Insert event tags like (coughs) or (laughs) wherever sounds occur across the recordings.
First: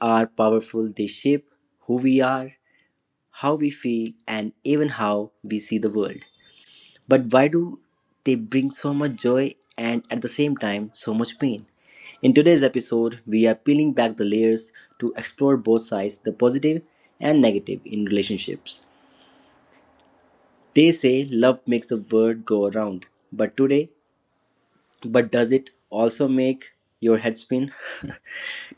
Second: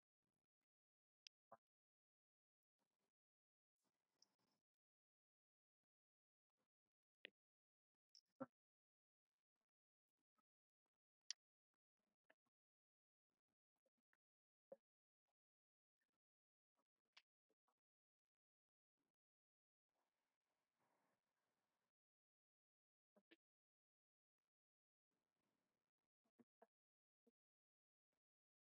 are powerful, they shape who we are, how we feel, and even how we see the world. But why do they bring so much joy and at the same time so much pain? In today's episode, we are peeling back the layers to explore both sides, the positive and negative in relationships. They say love makes the world go around, but today But does it also make your head spin? (laughs)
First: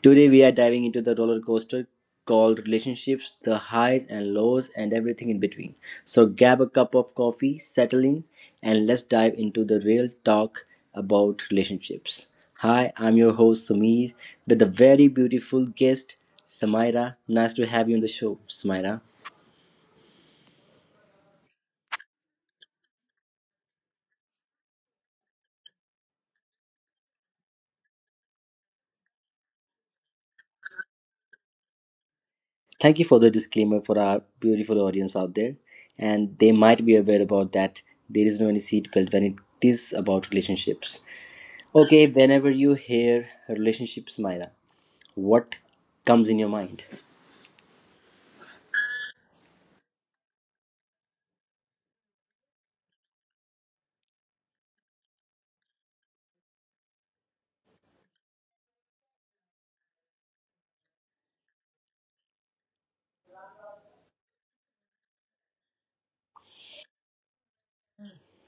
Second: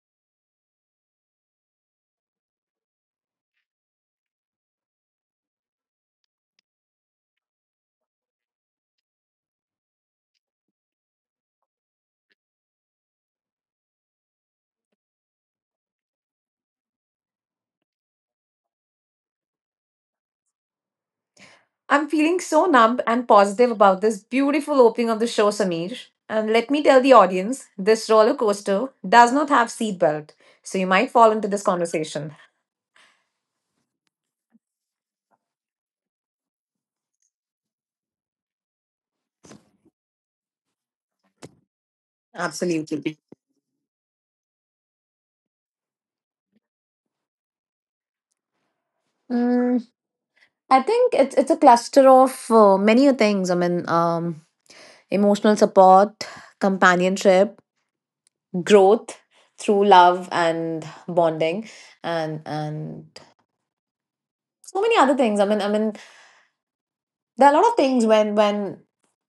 Today we are diving into the roller coaster called relationships, the highs and lows and everything in between. So grab a cup of coffee, settle in, and let's dive into the real talk about relationships. Hi, I'm your host Samir with a very beautiful guest, Samaira. Nice to have you on the show, Samaira. I'm feeling so numb and positive about this beautiful opening of the show, Samir. And let me tell the audience this roller coaster does not have seatbelt, so you might fall into this conversation. Thank you for the disclaimer for our beautiful audience out there. And they might be aware about that there is no any seatbelt when it is about relationships. Okay, whenever Absolutely. you hear relationships, Myra, what comes in your mind? Mm, I think it's a cluster of many things. Emotional support, companionship, growth through love and bonding, and so many other things. There are a lot of things when when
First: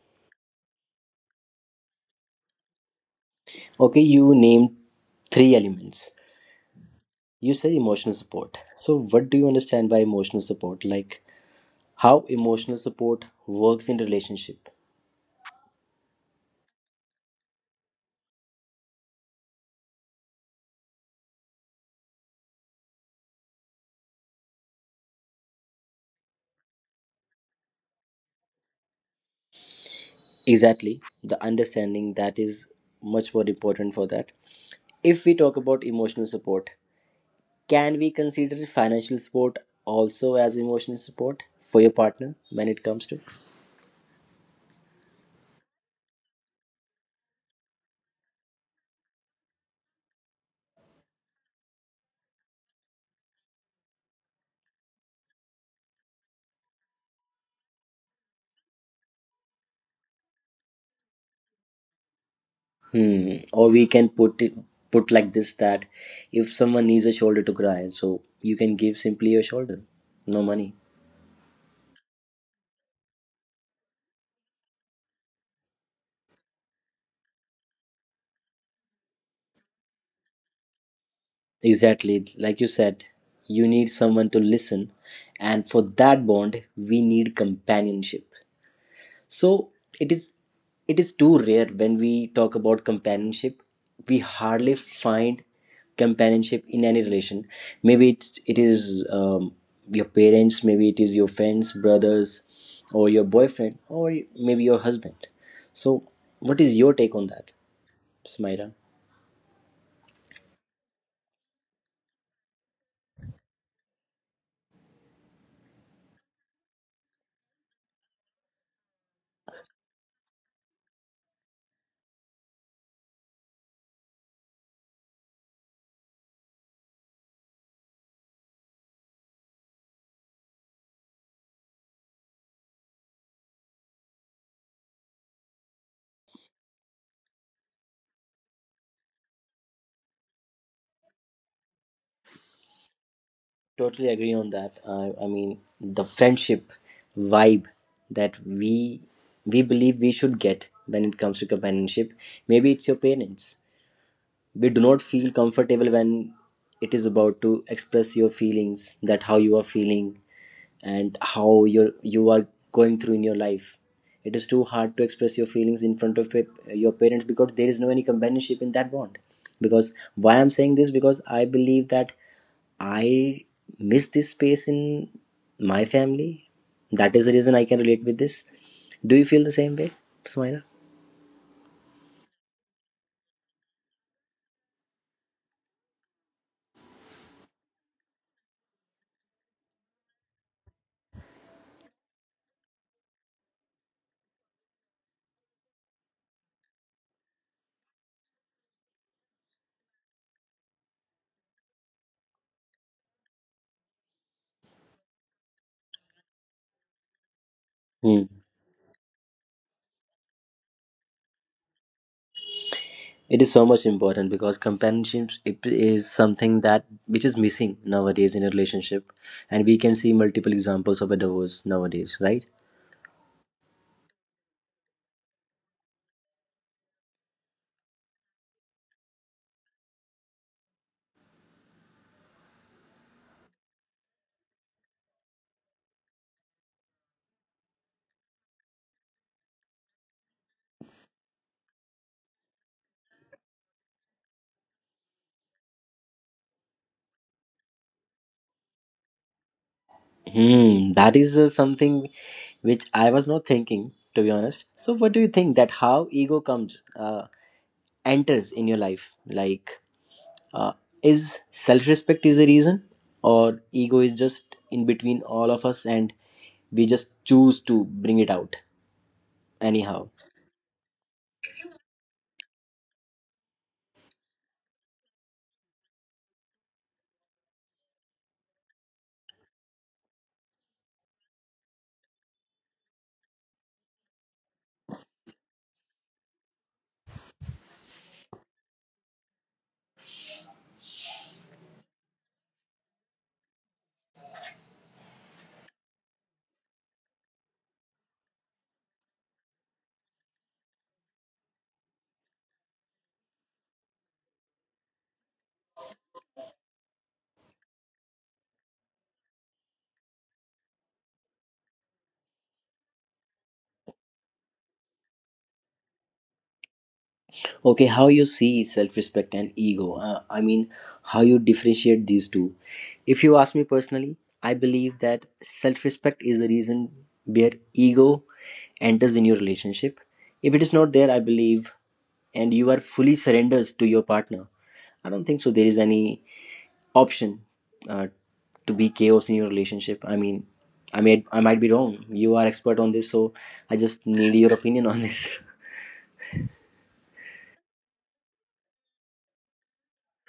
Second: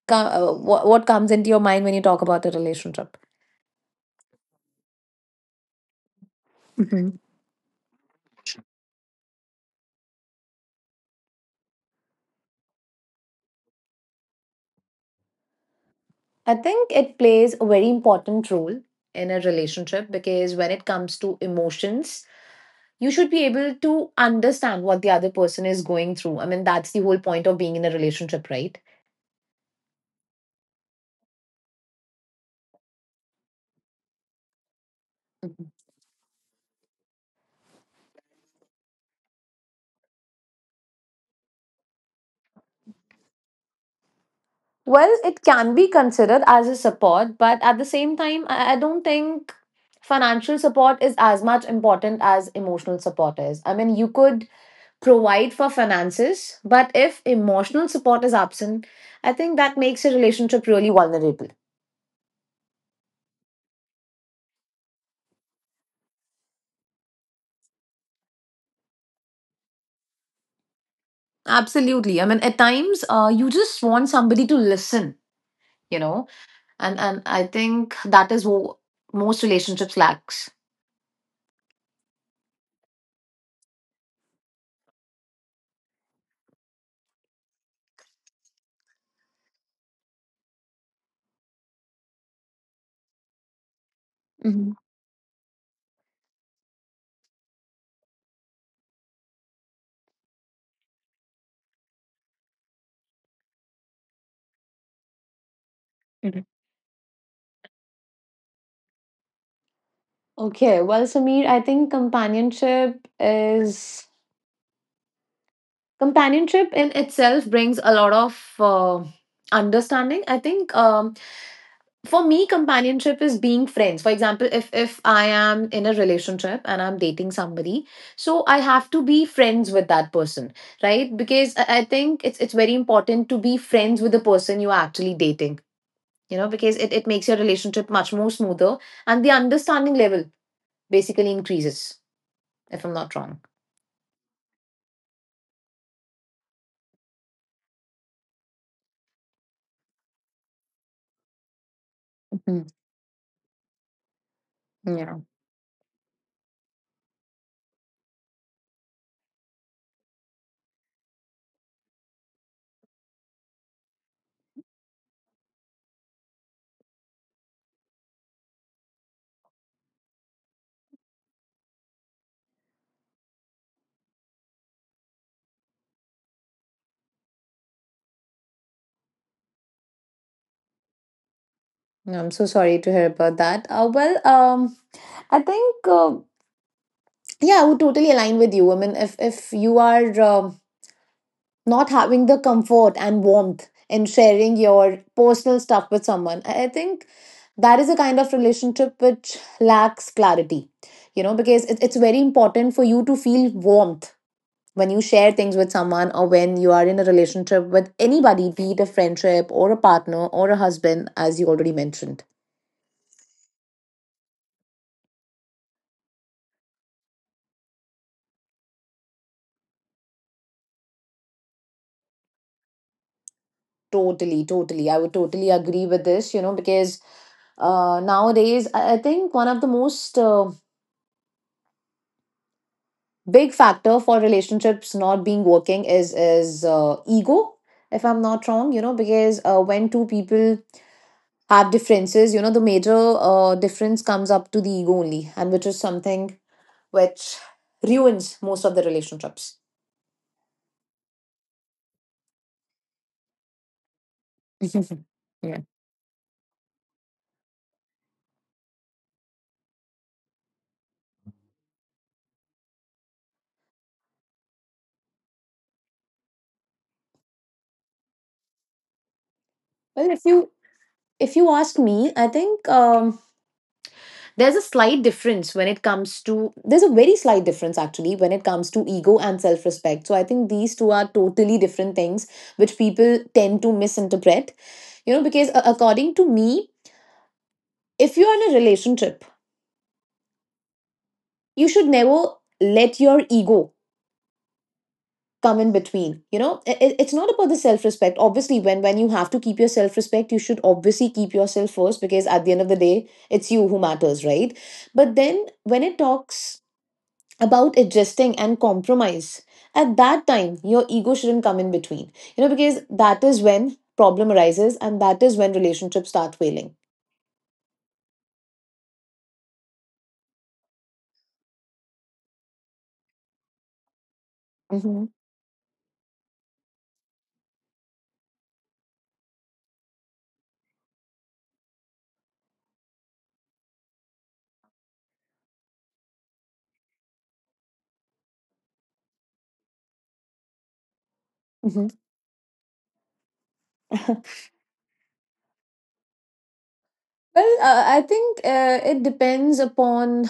co- uh, what, what comes into your mind when you talk about a relationship? Okay, you named three elements. Mhm. You said emotional support. So, what do you understand by emotional support? Like, how emotional support works in relationship? I think it plays a very important role in a relationship, because when it comes to emotions you should be able to understand what the other person is going through. I mean, that's the whole point of being in a relationship, right? Exactly, the understanding that is much more important for that. If we talk about emotional support, can we consider financial support also as emotional support for your partner when it comes to? Well, it can be considered as a support, but at the same time I don't think financial support is as much important as emotional support is. I mean, you could provide for finances, but if emotional support is absent, I think that makes a relationship really vulnerable. Hmm. Or we can put it put like this, that if someone needs a shoulder to cry, so you can give simply your shoulder, no money. Absolutely. I mean, at times, you just want somebody to listen, you know, and I think that is what most relationships lacks. Exactly, like you said, you need someone to listen, and for that bond, we need companionship. So it is it is too rare when we talk about companionship. We hardly Mhm. find companionship in any relation. Maybe it is your parents, maybe it is your friends, brothers, or your boyfriend, or maybe your husband. So Mhm. what is your take on that, Smaira? Okay, well, Samir, I think companionship in itself brings a lot of understanding. I think for me companionship is being friends. For example, if I am in a relationship and I'm dating somebody, so I have to be friends with that person, right? Because I think it's very important to be friends with the person you are actually dating. You know, because it makes your relationship much more smoother and the understanding level basically increases, if I'm not wrong. Totally agree on that. I mean the friendship vibe that we believe we should get when it comes to companionship. Mhm. Maybe it's your parents. We do not Yeah. feel comfortable when it is about to express your feelings, that how you are feeling and how you are going through in your life. It is too hard to express your feelings in front of your parents, because there is no any companionship in that bond. Because why I'm saying this, because I believe that I miss this space in my family. That is the reason I can relate with this. Do you feel the same way, Sumaira? Yeah, I'm so sorry to hear about that. Well, I think yeah, I would totally align with you. I mean, if you are not having the comfort and warmth in sharing your personal stuff with someone, I think that is a kind of relationship which lacks clarity. You know, because it's very important for you to feel warmth when you share things with someone or when you are in a relationship with anybody, be it a friendship or a partner or a husband, as you already mentioned. It is so much important because companionship, it is something that which is missing nowadays in a relationship, and we can see multiple examples of a divorce nowadays, right? Totally, totally. I would totally agree with this, you know, because nowadays, I think one of the most big factor for relationships not being working is ego, if I'm not wrong. You know, because when two people have differences, you know, the major difference comes up to the ego only, and which is something which ruins most of the relationships. Hmm, that is something which I was not thinking, to be honest. So (laughs) what do you think, Yeah. that how ego comes enters in your life? Like, uh, is self-respect is the reason, or ego is just in between all of us, and we just choose to bring it out Well, anyhow? if you ask me, I think there's a slight difference when it comes to, there's a very slight difference actually when it comes to ego and self respect. So I think these two are totally different things which people tend to misinterpret. You know, because according to me, if you're in a relationship, you should never let your ego come in between. You know, it's not about the self respect, obviously. When you have to keep your self respect you should obviously keep yourself first, because at the end of the day it's you who matters, right? But then when it talks about adjusting and compromise. At that time, your ego shouldn't come in between, you know, because that is when problem arises and that is when relationships start failing. Okay, how you see self-respect and ego, I mean how you differentiate these two? If you ask me personally, I Hmm. believe that self-respect is the reason where ego enters in your relationship. If it is not there, I believe, and you are fully surrendered to your partner, I don't think so there is any option uh, to be chaos in your relationship. I mean, I might be Hmm. wrong, you are expert on this, so I just (laughs) need your opinion on this. (laughs) Well, I think it depends upon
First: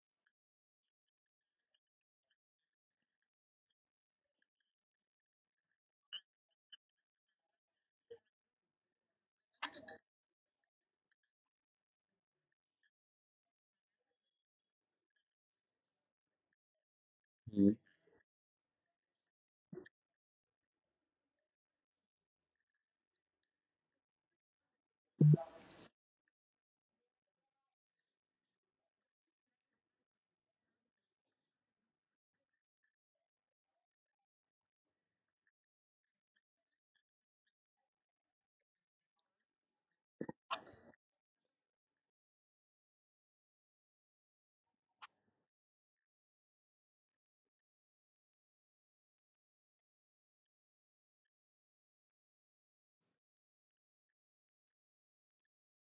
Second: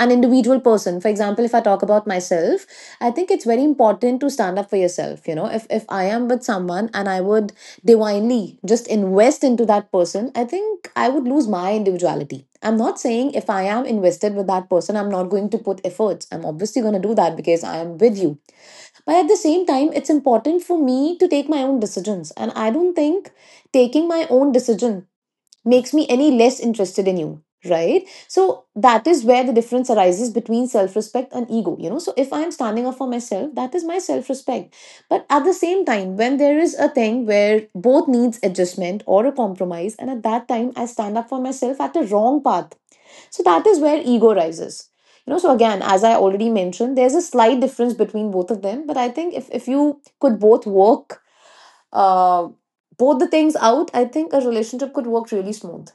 an individual person. For example, if I talk about myself, I think it's very important to stand up for yourself. You know, if I am with someone and I would divinely just invest into that person, I think I would lose my individuality. I'm not saying if I am invested with that person I'm not going to put efforts, I'm obviously going to do that because I am with you. But at the same time it's important for me to take my own decisions, and I don't think taking my own decision makes me any less interested in you, right? So that is where the difference arises between self respect and ego. You know, so if I am standing up for myself, that is my self respect. But at the same time, when there is a thing where both needs adjustment or a compromise and at that time I stand up for myself at the wrong path, so that is where ego rises. You know, so again, as I already mentioned, there's a slight difference between both of them, but I think if you could both work uh, both the things out, I think a relationship could work really smooth.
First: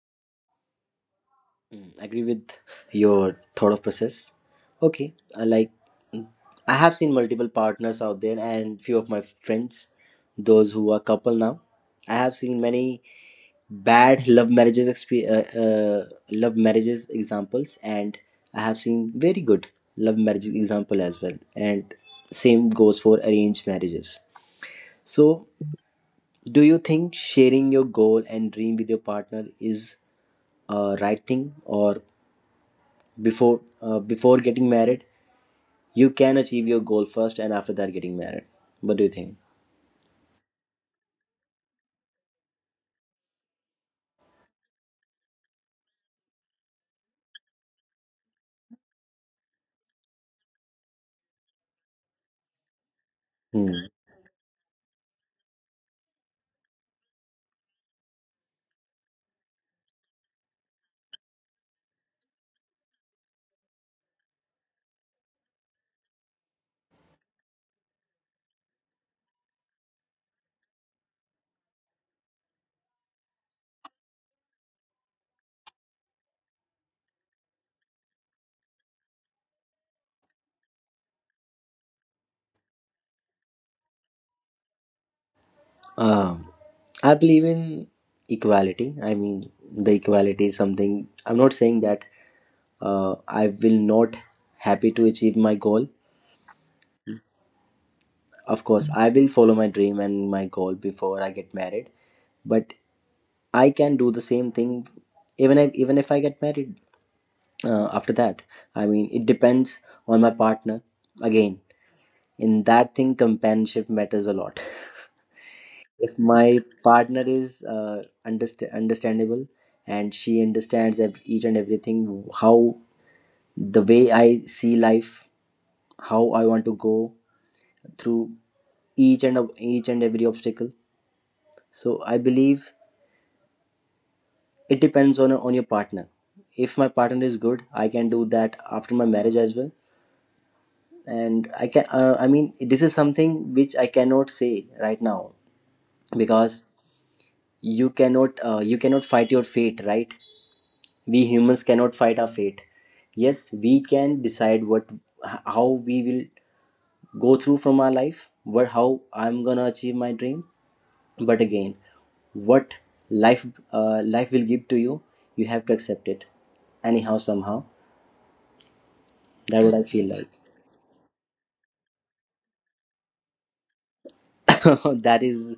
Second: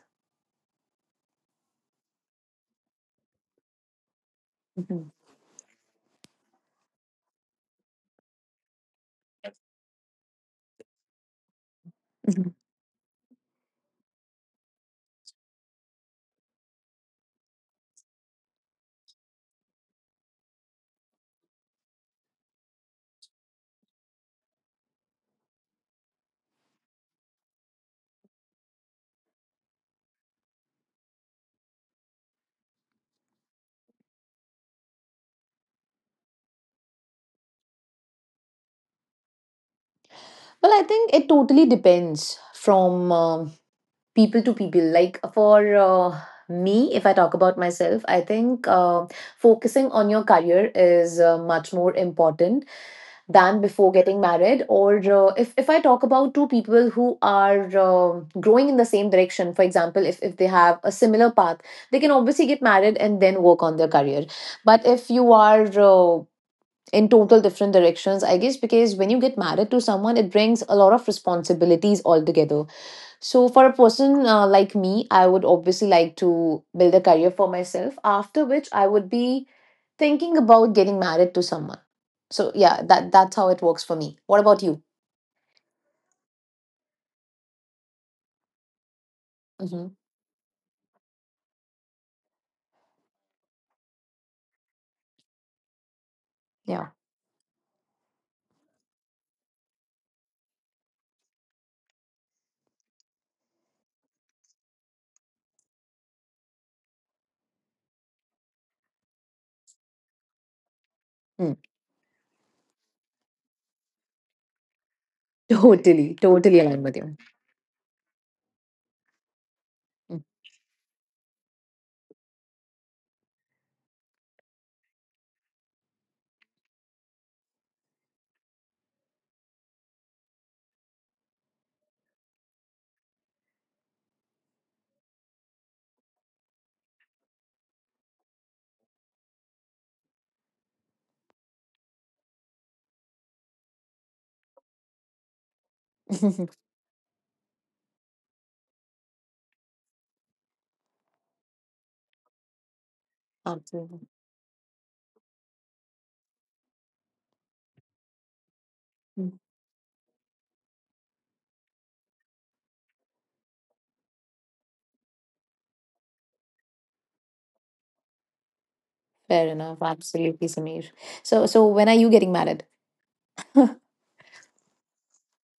Mm, agree with your thought of process. Mhm, Okay, I like, I have seen multiple partners out there and few of my friends, those who are couple now. I have mhm. seen many bad love marriages love marriages examples, and I have seen very good love marriage example as well, and same goes for arranged marriages. So do you think sharing your goal and dream with your partner is a right thing, or before getting married you can achieve your goal first, and after that getting married? What do you think? Well, I think it totally depends from people to people. Like for me, if I talk about myself, I think focusing on your career is much more important than Hmm. before getting married. Or if I talk about two people who are growing in the same direction, for example, if they have a similar path, they can obviously get married and then work on their career. But if you are in total different directions, I guess, because when you get married to someone it brings a lot of responsibilities altogether. So for a person like me, I would obviously like to build a career for myself, after which I would be thinking about getting married to someone. So yeah, that's how it works for me. What about you? Um, I believe in equality. I mean, Hmm. the equality is something. I'm not saying that I will not happy to achieve my goal. Yeah. Of course, I will follow my dream and my goal before I get married. But I can do the same thing even if I get married after that. I mean, it depends on my partner again. Mm. In that thing companionship matters a lot. (laughs) (laughs) If Totally, my totally aligned with partner you. is understandable, and Mm. she understands each and everything, how the way I see life, how I want to go through each and every obstacle, so I believe it depends on your partner. If my partner is good, I can do that after my marriage as well. And I can, I mean, this is something which I cannot say right now, because (laughs) you cannot, you cannot fight your fate, right? We humans cannot fight our fate. Yes, we Absolutely. can decide what, how we will go through from our life, what, how Mm. I'm gonna achieve my dream. But again, what life, life will give to you, you have to accept it anyhow somehow. Fair That what enough, I feel like. absolutely, Samir. So when are you getting married? (coughs) (laughs) That is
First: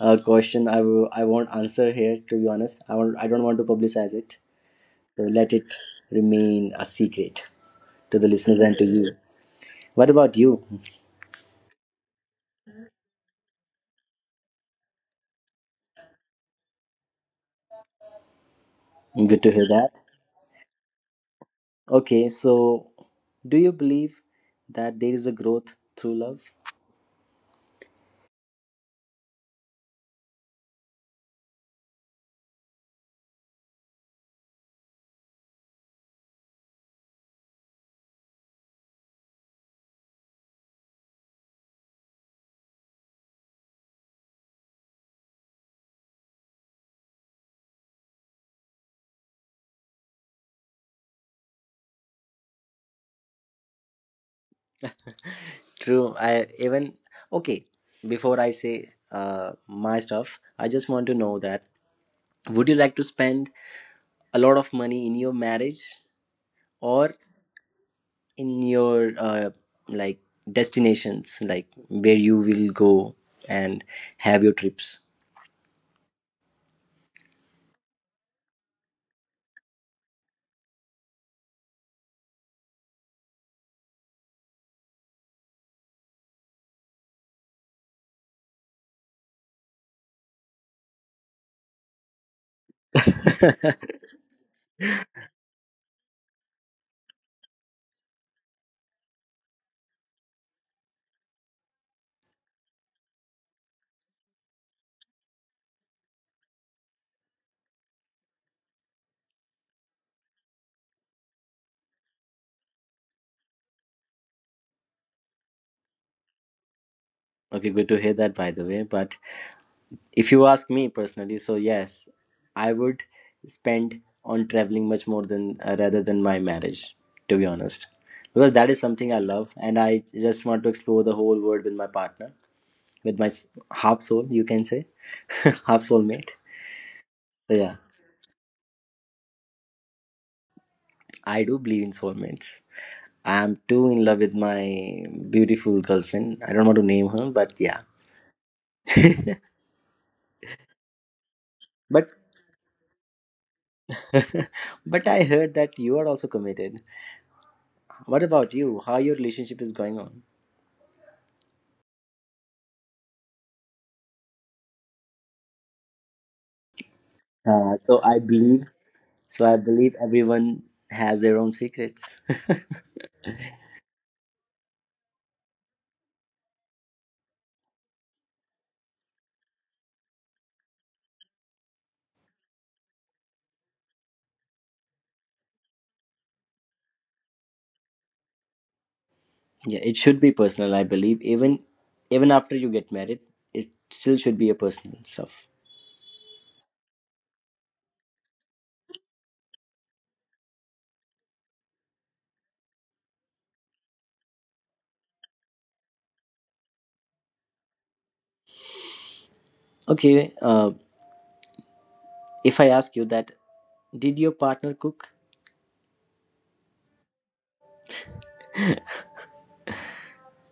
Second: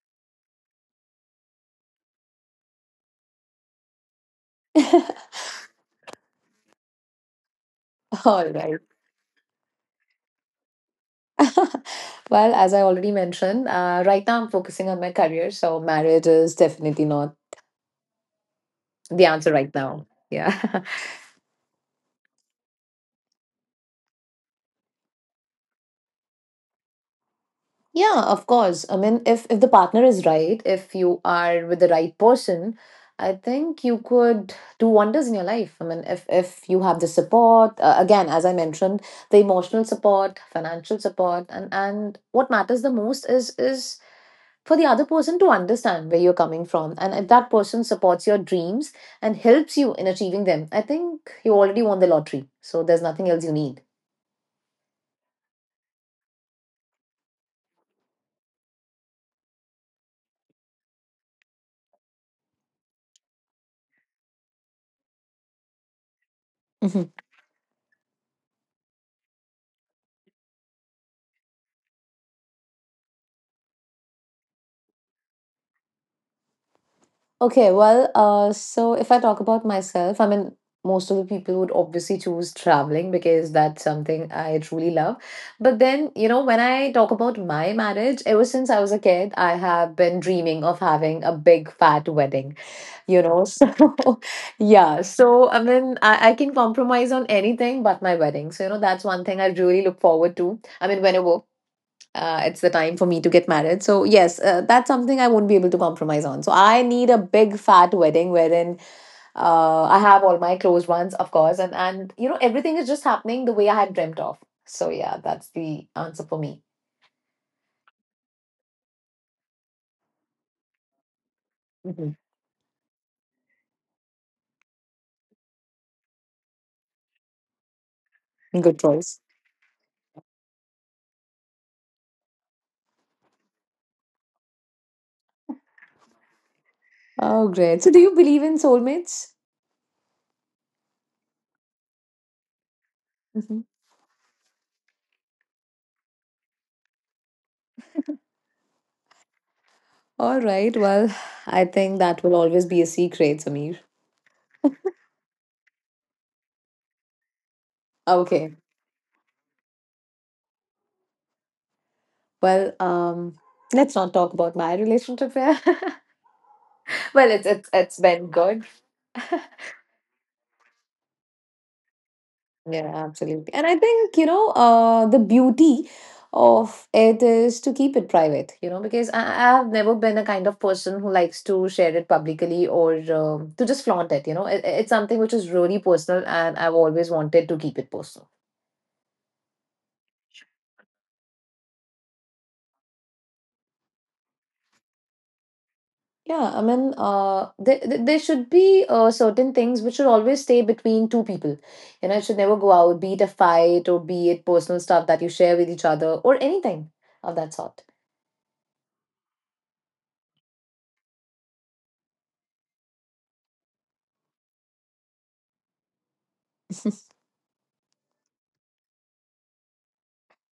a question I won't answer here, to be honest. I don't want to publicize it. So (laughs) let it remain a secret to the All listeners and right. to you. What about you? (laughs) Well, as I already mentioned, right now I'm focusing on my career, so marriage is definitely not the Good to answer hear right that. now. Yeah. (laughs) Okay, so do you believe that there is a growth through love? Yeah, of course. I mean, if the partner is right, if you are with the right person, I think you could do wonders in your life. I mean, if you have the support, again, as I mentioned, the emotional support, financial support, and what matters the most is for the other person to understand where you're coming from. And if that person supports your dreams and helps you in achieving them, I think you already won the lottery. So there's nothing else you need. True. I even, okay. Before I say my stuff, I just want to know that would you like to spend a lot of money in your marriage, Mhm. or in your, like, destinations, like where you will go and have your trips? Okay, well, so if I talk about myself, I mean, most of the people would obviously choose traveling, because that's something I truly love. But then, you know, when I talk about my marriage, ever since I was a kid, I have been dreaming of having a big fat wedding. You know. (laughs) So (laughs) yeah, so I mean, I can compromise on anything but my wedding. So you know, that's one thing I really look forward to. I mean, whenever it's the time for me to get married, so yes, that's something I won't be able to compromise on. So I need a big fat wedding wherein I have all my close ones, of course, and you know, everything is just happening the way I had dreamt of. So yeah, that's the answer for me. Okay, good to hear that, by the way. But if you ask me personally, so Mhm. yes, I would spend on traveling much more than, rather than my marriage, to be honest, because that Good is something choice. I love, and I just want to explore the whole world with my partner, with my half soul, you can say, (laughs) half soulmate. Oh So yeah, great, so do you believe in soulmates? I do believe in soulmates. I am Mm-hmm. too in love with my beautiful girlfriend. I don't want to name her, but yeah. (laughs) All right. Well, I think but that will always be a secret, Samir. (laughs) but I heard that you are also committed. What Okay. about you? How your relationship is going on? Well, let's not talk about my relationship here. (laughs) Well, it's it's it's So I been good. believe, so I believe everyone has their own secrets. (laughs) Yeah, absolutely. And I think, you know, the beauty of it is to keep it private. You know, because I have never been a kind of person who likes to share it publicly or to just flaunt it. You know, it's something which is really personal, and I've always wanted to keep it personal. Yeah, it should be personal. I believe even, even after you get married, it still should be a personal stuff. Yeah, I mean, there should be certain things which should always stay between two people. You know, it should never go out, be it a fight or be it personal stuff that you share with each other or anything of that sort. Okay, if I ask you that, did your partner cook? (laughs) (laughs)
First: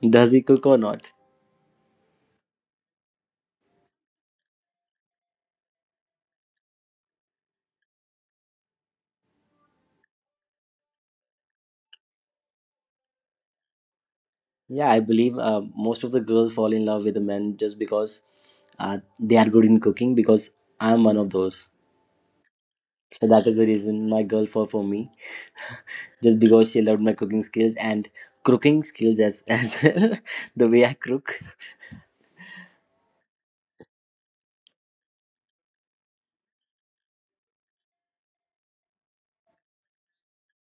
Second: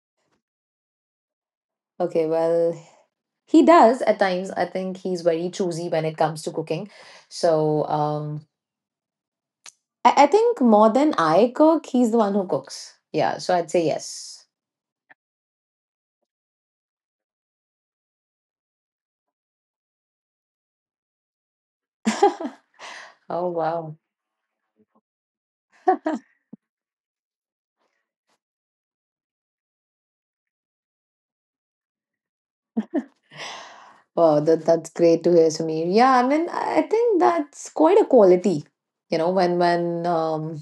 Does he cook or not? Okay, well, he does at times. I think he's very choosy when it comes to cooking. So, I think more than I cook, he's the one who cooks. Yeah, so I'd say yes. (laughs) Yeah, I believe most of the girls fall in love with the men just because they are good in cooking. Because I'm one of those, so that Oh, is the wow. reason my girl fall for me. (laughs) Just because she loved my cooking skills, and cooking skills as (laughs) well, the way I cook. Wow, that's great to hear, Sameer. Yeah, I mean, I think that's quite a quality, you know, when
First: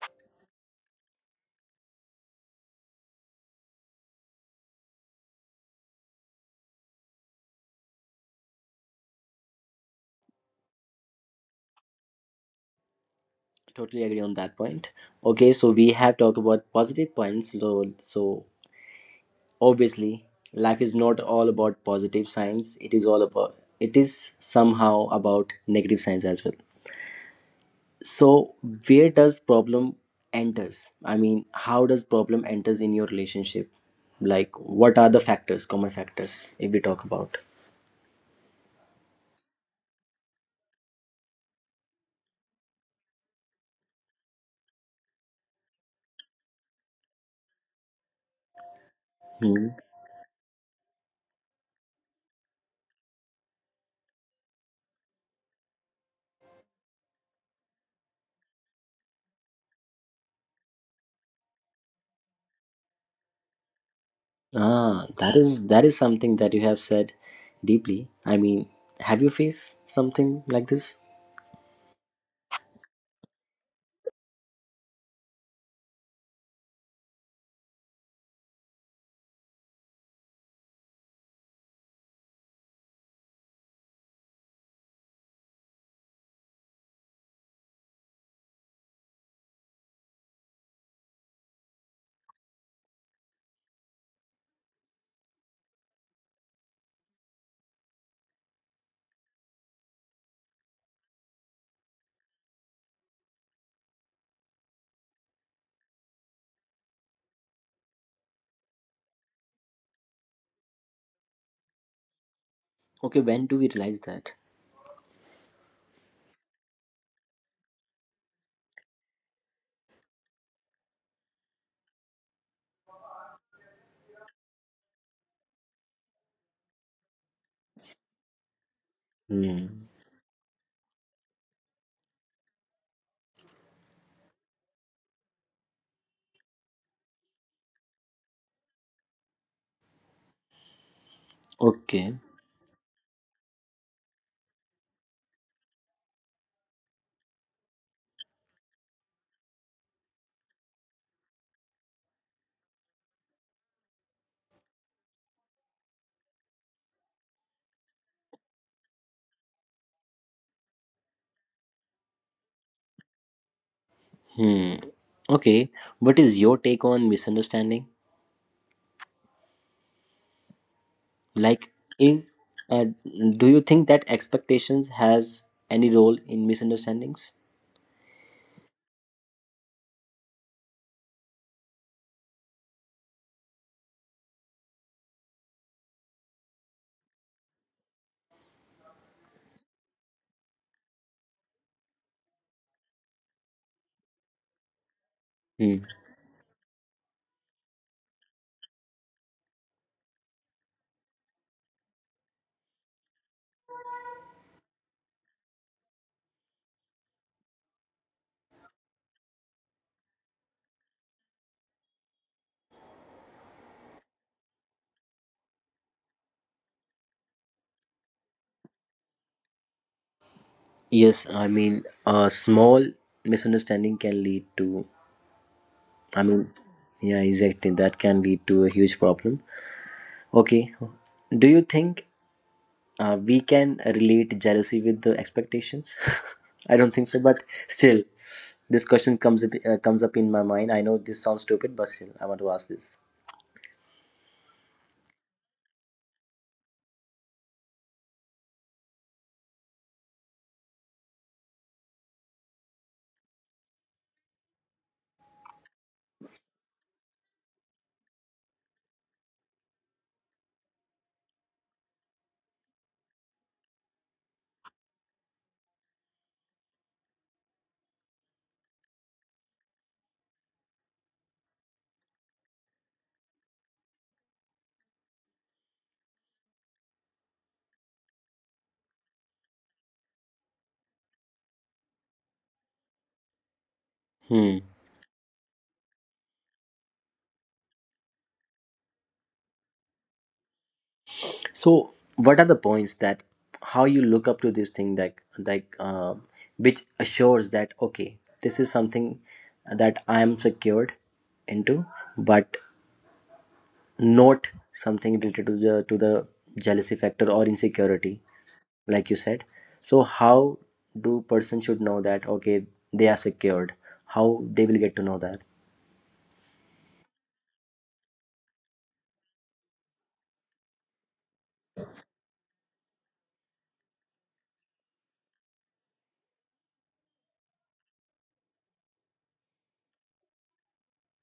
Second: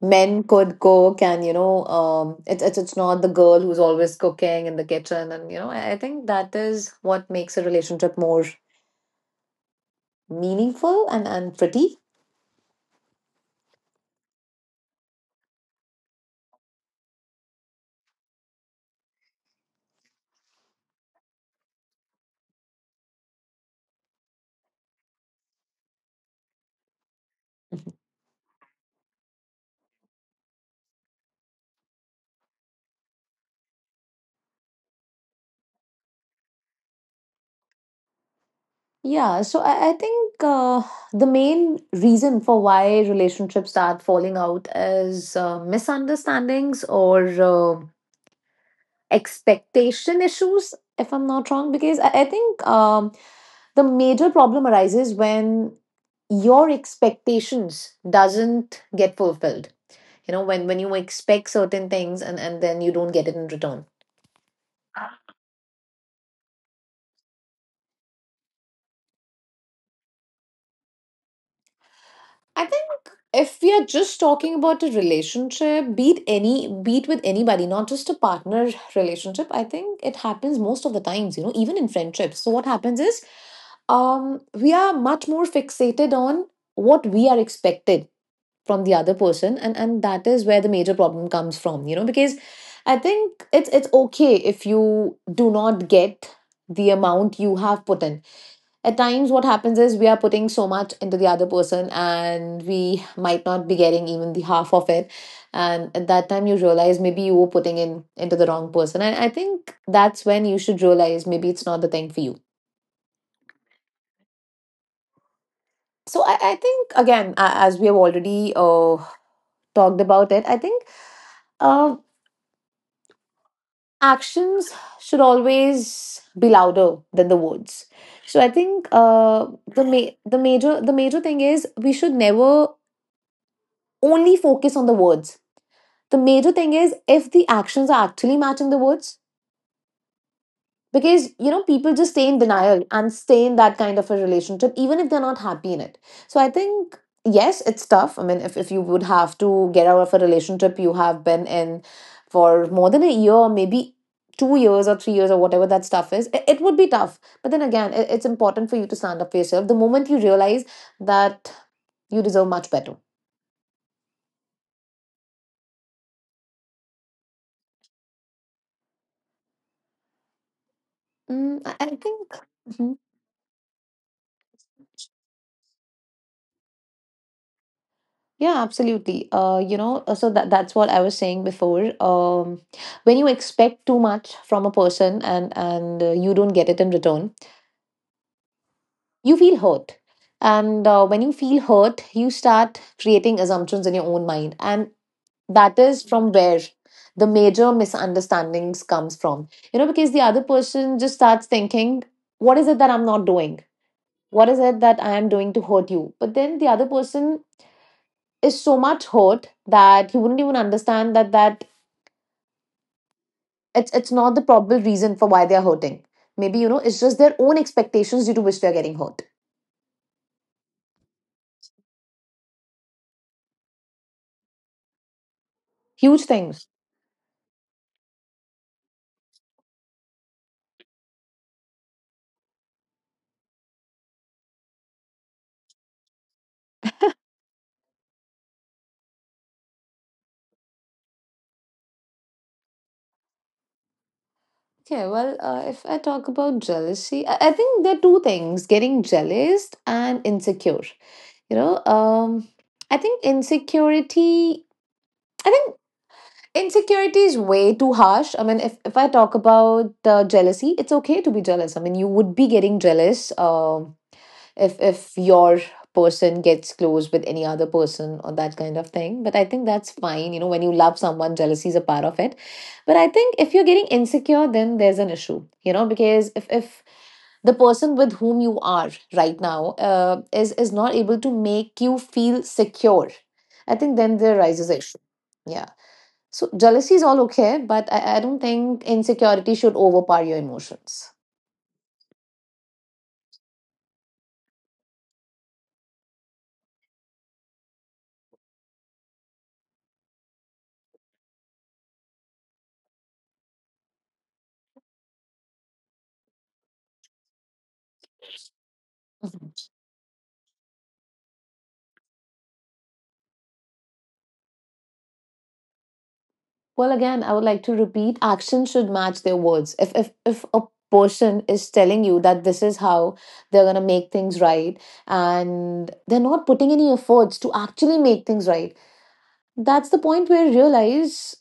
men could cook, and you know, it's not the girl who's always cooking in the kitchen, and you know, I think that is what makes a relationship more meaningful and pretty. Totally agree on that point. Okay, so we have talked about positive points, so obviously life is not all about positive signs, it is all about, it is somehow about negative signs as well. So where does problem enters, I mean how does problem enters in your relationship? Like, what are the factors, common factors, if we talk about? Yeah, so I think the main reason for why relationships start falling out is misunderstandings or. Uh, Hmm. expectation issues, if I'm not wrong, because I think the major problem arises when your expectations doesn't get fulfilled. You know, when you expect certain things and then you don't get it in return. Ah, that is something that you have said deeply. I mean, have you faced something like this? I think if we are just talking about a relationship, be it any, be it with anybody, not just a partner relationship, I think it happens most of the times, you know, even in friendships. So what happens is, we are much more fixated on what we are expected from the other person and that is where the major problem comes from, because I think it's okay if you do not get the amount you have put in. At times what happens is we are putting so much into the other person and we might not be getting even the half of it, and at that time you realize maybe you were putting in into the wrong person. And I think that's when you should realize maybe it's not the thing for you. Okay, when do we realize that? So I think again, as we have already talked about it, I think uh, actions should always be louder than the words. So I think uh, Hmm. the ma- the major the major thing is we should never only focus on the words. The major thing is if the actions are actually matching the words, because you know people just stay Okay. in denial and stay in that kind of a relationship even if they're not happy in it. So I think yes, it's tough. I mean, if you would have to get out of a relationship you have been in for more than a year, maybe 2 years or 3 years or whatever that stuff is, it would be tough. But then again, it's important for you to stand up for yourself the moment you realize that you deserve much better. Hmm. Okay. What is your take on misunderstanding? I, Like, I is, think. uh, do you think that expectations has any role in misunderstandings? Yeah, absolutely. You know, so that that's what I was saying before. When you expect too much from a person and you don't get it in return, you feel hurt. And when you feel hurt, you start creating assumptions in your own mind, and that Hmm. is from where the major misunderstandings comes from. You know, because the other person just starts thinking, "What is it that I'm not doing? What is it that I am doing to hurt you?" But then the other person is so much hurt that he wouldn't even understand that it's not the probable reason for why they're hurting. Maybe, you know, it's just their own expectations due to which they're getting hurt. Yes, I mean, a small misunderstanding can lead to. Huge I things. mean, yeah, exactly, that can lead to a huge problem. Okay. Do you think we can relate jealousy with the expectations? (laughs) I don't think so, but still, this question comes up in my mind. I know this sounds stupid, but still, I want to ask this. Okay, well, if I talk about jealousy, I think there are two things: getting jealous and insecure. You know, I think insecurity. I think insecurity is way too harsh. I mean, if I talk about jealousy, it's okay to be jealous. I mean, you would be getting jealous. If your person gets close with any other person or that kind of thing, but I think that's fine. You know, when you love someone, jealousy is a part of it. But I think if you're getting insecure, then there's an issue. You know, because if the person with whom you are right now is not able to make you feel secure, I think then there rises Hmm. issue. Yeah. So jealousy is all okay, but I don't think insecurity should overpower your emotions. So, what are the points that how you look up to this thing that like uh, which assures that okay, this is something that I am secured into, but not something related to the jealousy factor or insecurity like you said. Mm-hmm. So how do person should know that okay they are secured, how they will get to know that? Well, again, I would like to repeat, action should match their words. If a person is telling you that this is how they're going to make things right, and they're not putting any efforts to actually make things right, that's the point where you realize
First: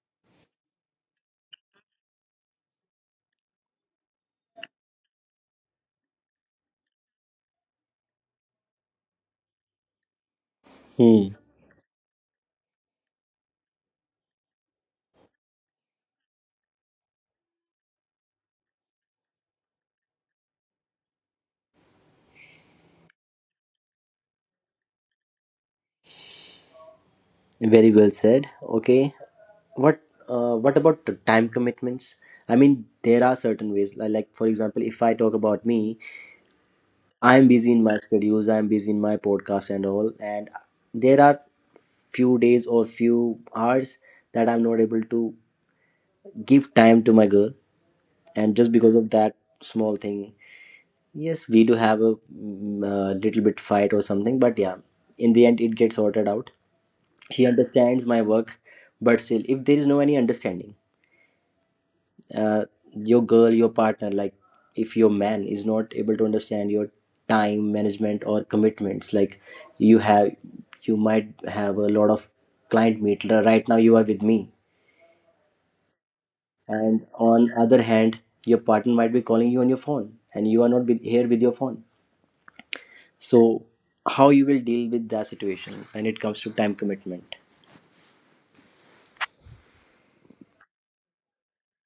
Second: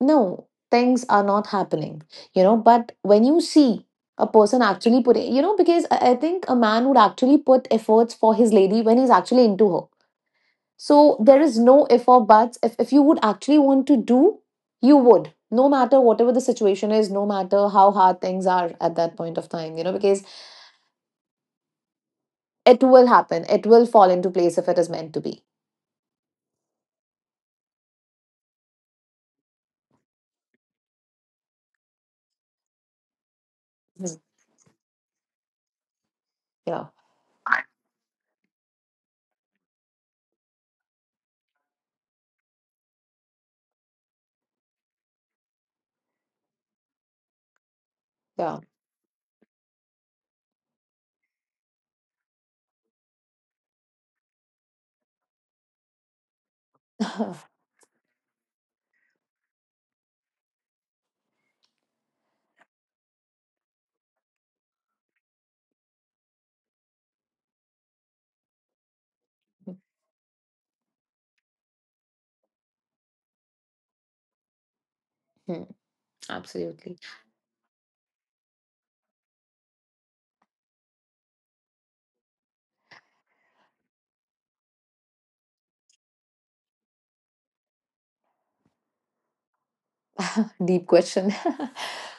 no, things are not happening. You know, but when you see a person actually putting, you know, because I think a man would actually put efforts for his lady when he's actually into her. So Hmm, there is no if or buts. If you would actually want to do, you would, no matter whatever the situation is, no matter how hard things are at that point of time, you know, because it will happen. It will fall into place if it is meant to be. very well said. Okay, what what about the time commitments? I mean, there are certain ways, li- Mhm. like for example, if I talk about me, Yeah, I'm busy in my schedules, I'm busy in my podcast and all, and there are few days or few hours that I'm not able to give time to my girl, and yeah. just because of that small thing, yes, we do have a, a little bit fight or something, but yeah, in the end, it gets sorted out. She (laughs) understands my work, but still, if there is no any understanding, uh, your girl, your partner, like, if your man is not able to understand your time management or commitments, like you have, you might have a lot of client meet. Right now, you are with me, Hmm, absolutely. and on other hand, your partner might be calling you on your phone, and you are not with, here with your phone. So how you will deal with that situation when it comes to time commitment? Deep question. (laughs)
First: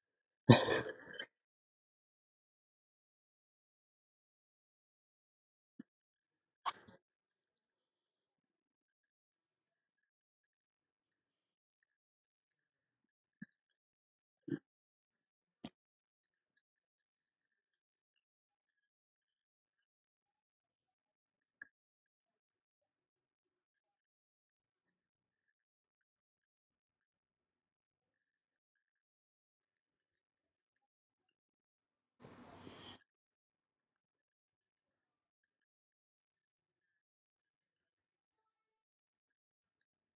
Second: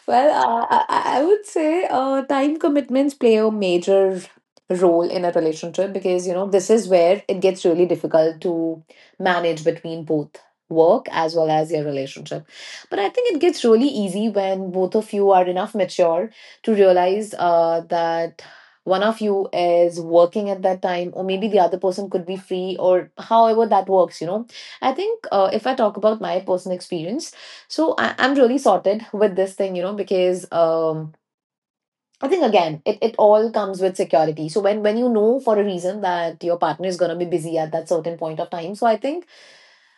Well, I would say time commitments play a major role in a relationship because, you know, this is where it gets really difficult to manage between both work as well as your relationship. But I think it gets really easy when both of you are enough mature to realize that one of you is working at that time or maybe the other person could be free or however that works, you know. I think if I talk about my personal experience, so I'm really sorted with this thing, you know, because I think again, it all comes with security. So when you know for a reason that your partner is gonna be busy at that certain point of time, so I think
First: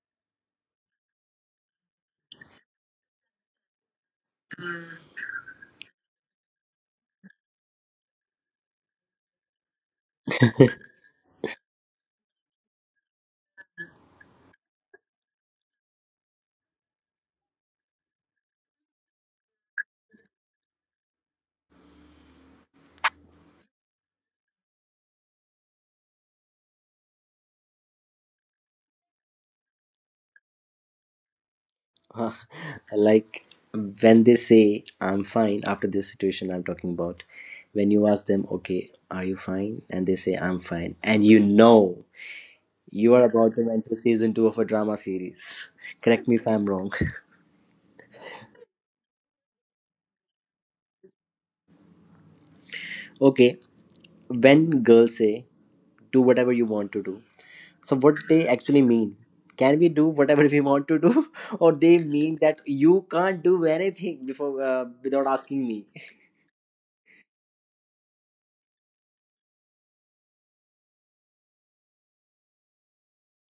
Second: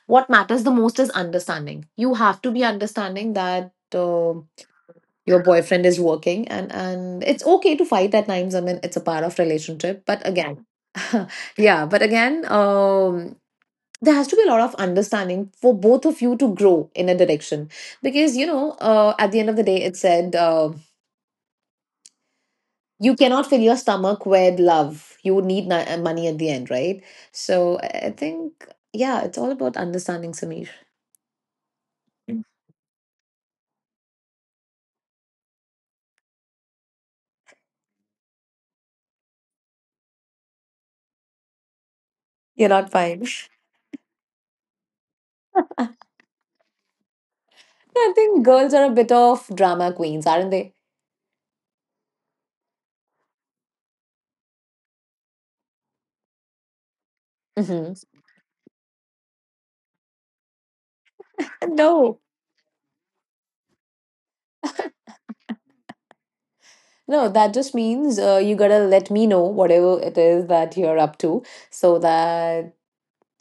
what matters the most is understanding. You have to be understanding that, your boyfriend is working, and it's okay to fight at times. I mean, it's a part of relationship, but again (laughs) yeah, but again, there has to be a lot of understanding for both of you to grow in a direction, because you know, at the end of the day it said you cannot fill your stomach with love, you would need money at the end, right? So I think, yeah, it's all about understanding, Sameer. Huh, like when they say I'm fine, after this situation I'm talking about, when you ask them okay are you fine and they say I'm fine, and you know You're not you are fine. (laughs) about to enter season 2 of a drama series, correct me if I'm wrong. I think girls are a bit of drama queens, aren't they? (laughs) Okay, when girls say do whatever you want to do, so Hmm. what they actually mean? Can we do whatever (laughs) we want to do, (laughs) or they No, mean that you can't do anything before without asking me? no, that just means you gotta let me know whatever it is that you're up to, so that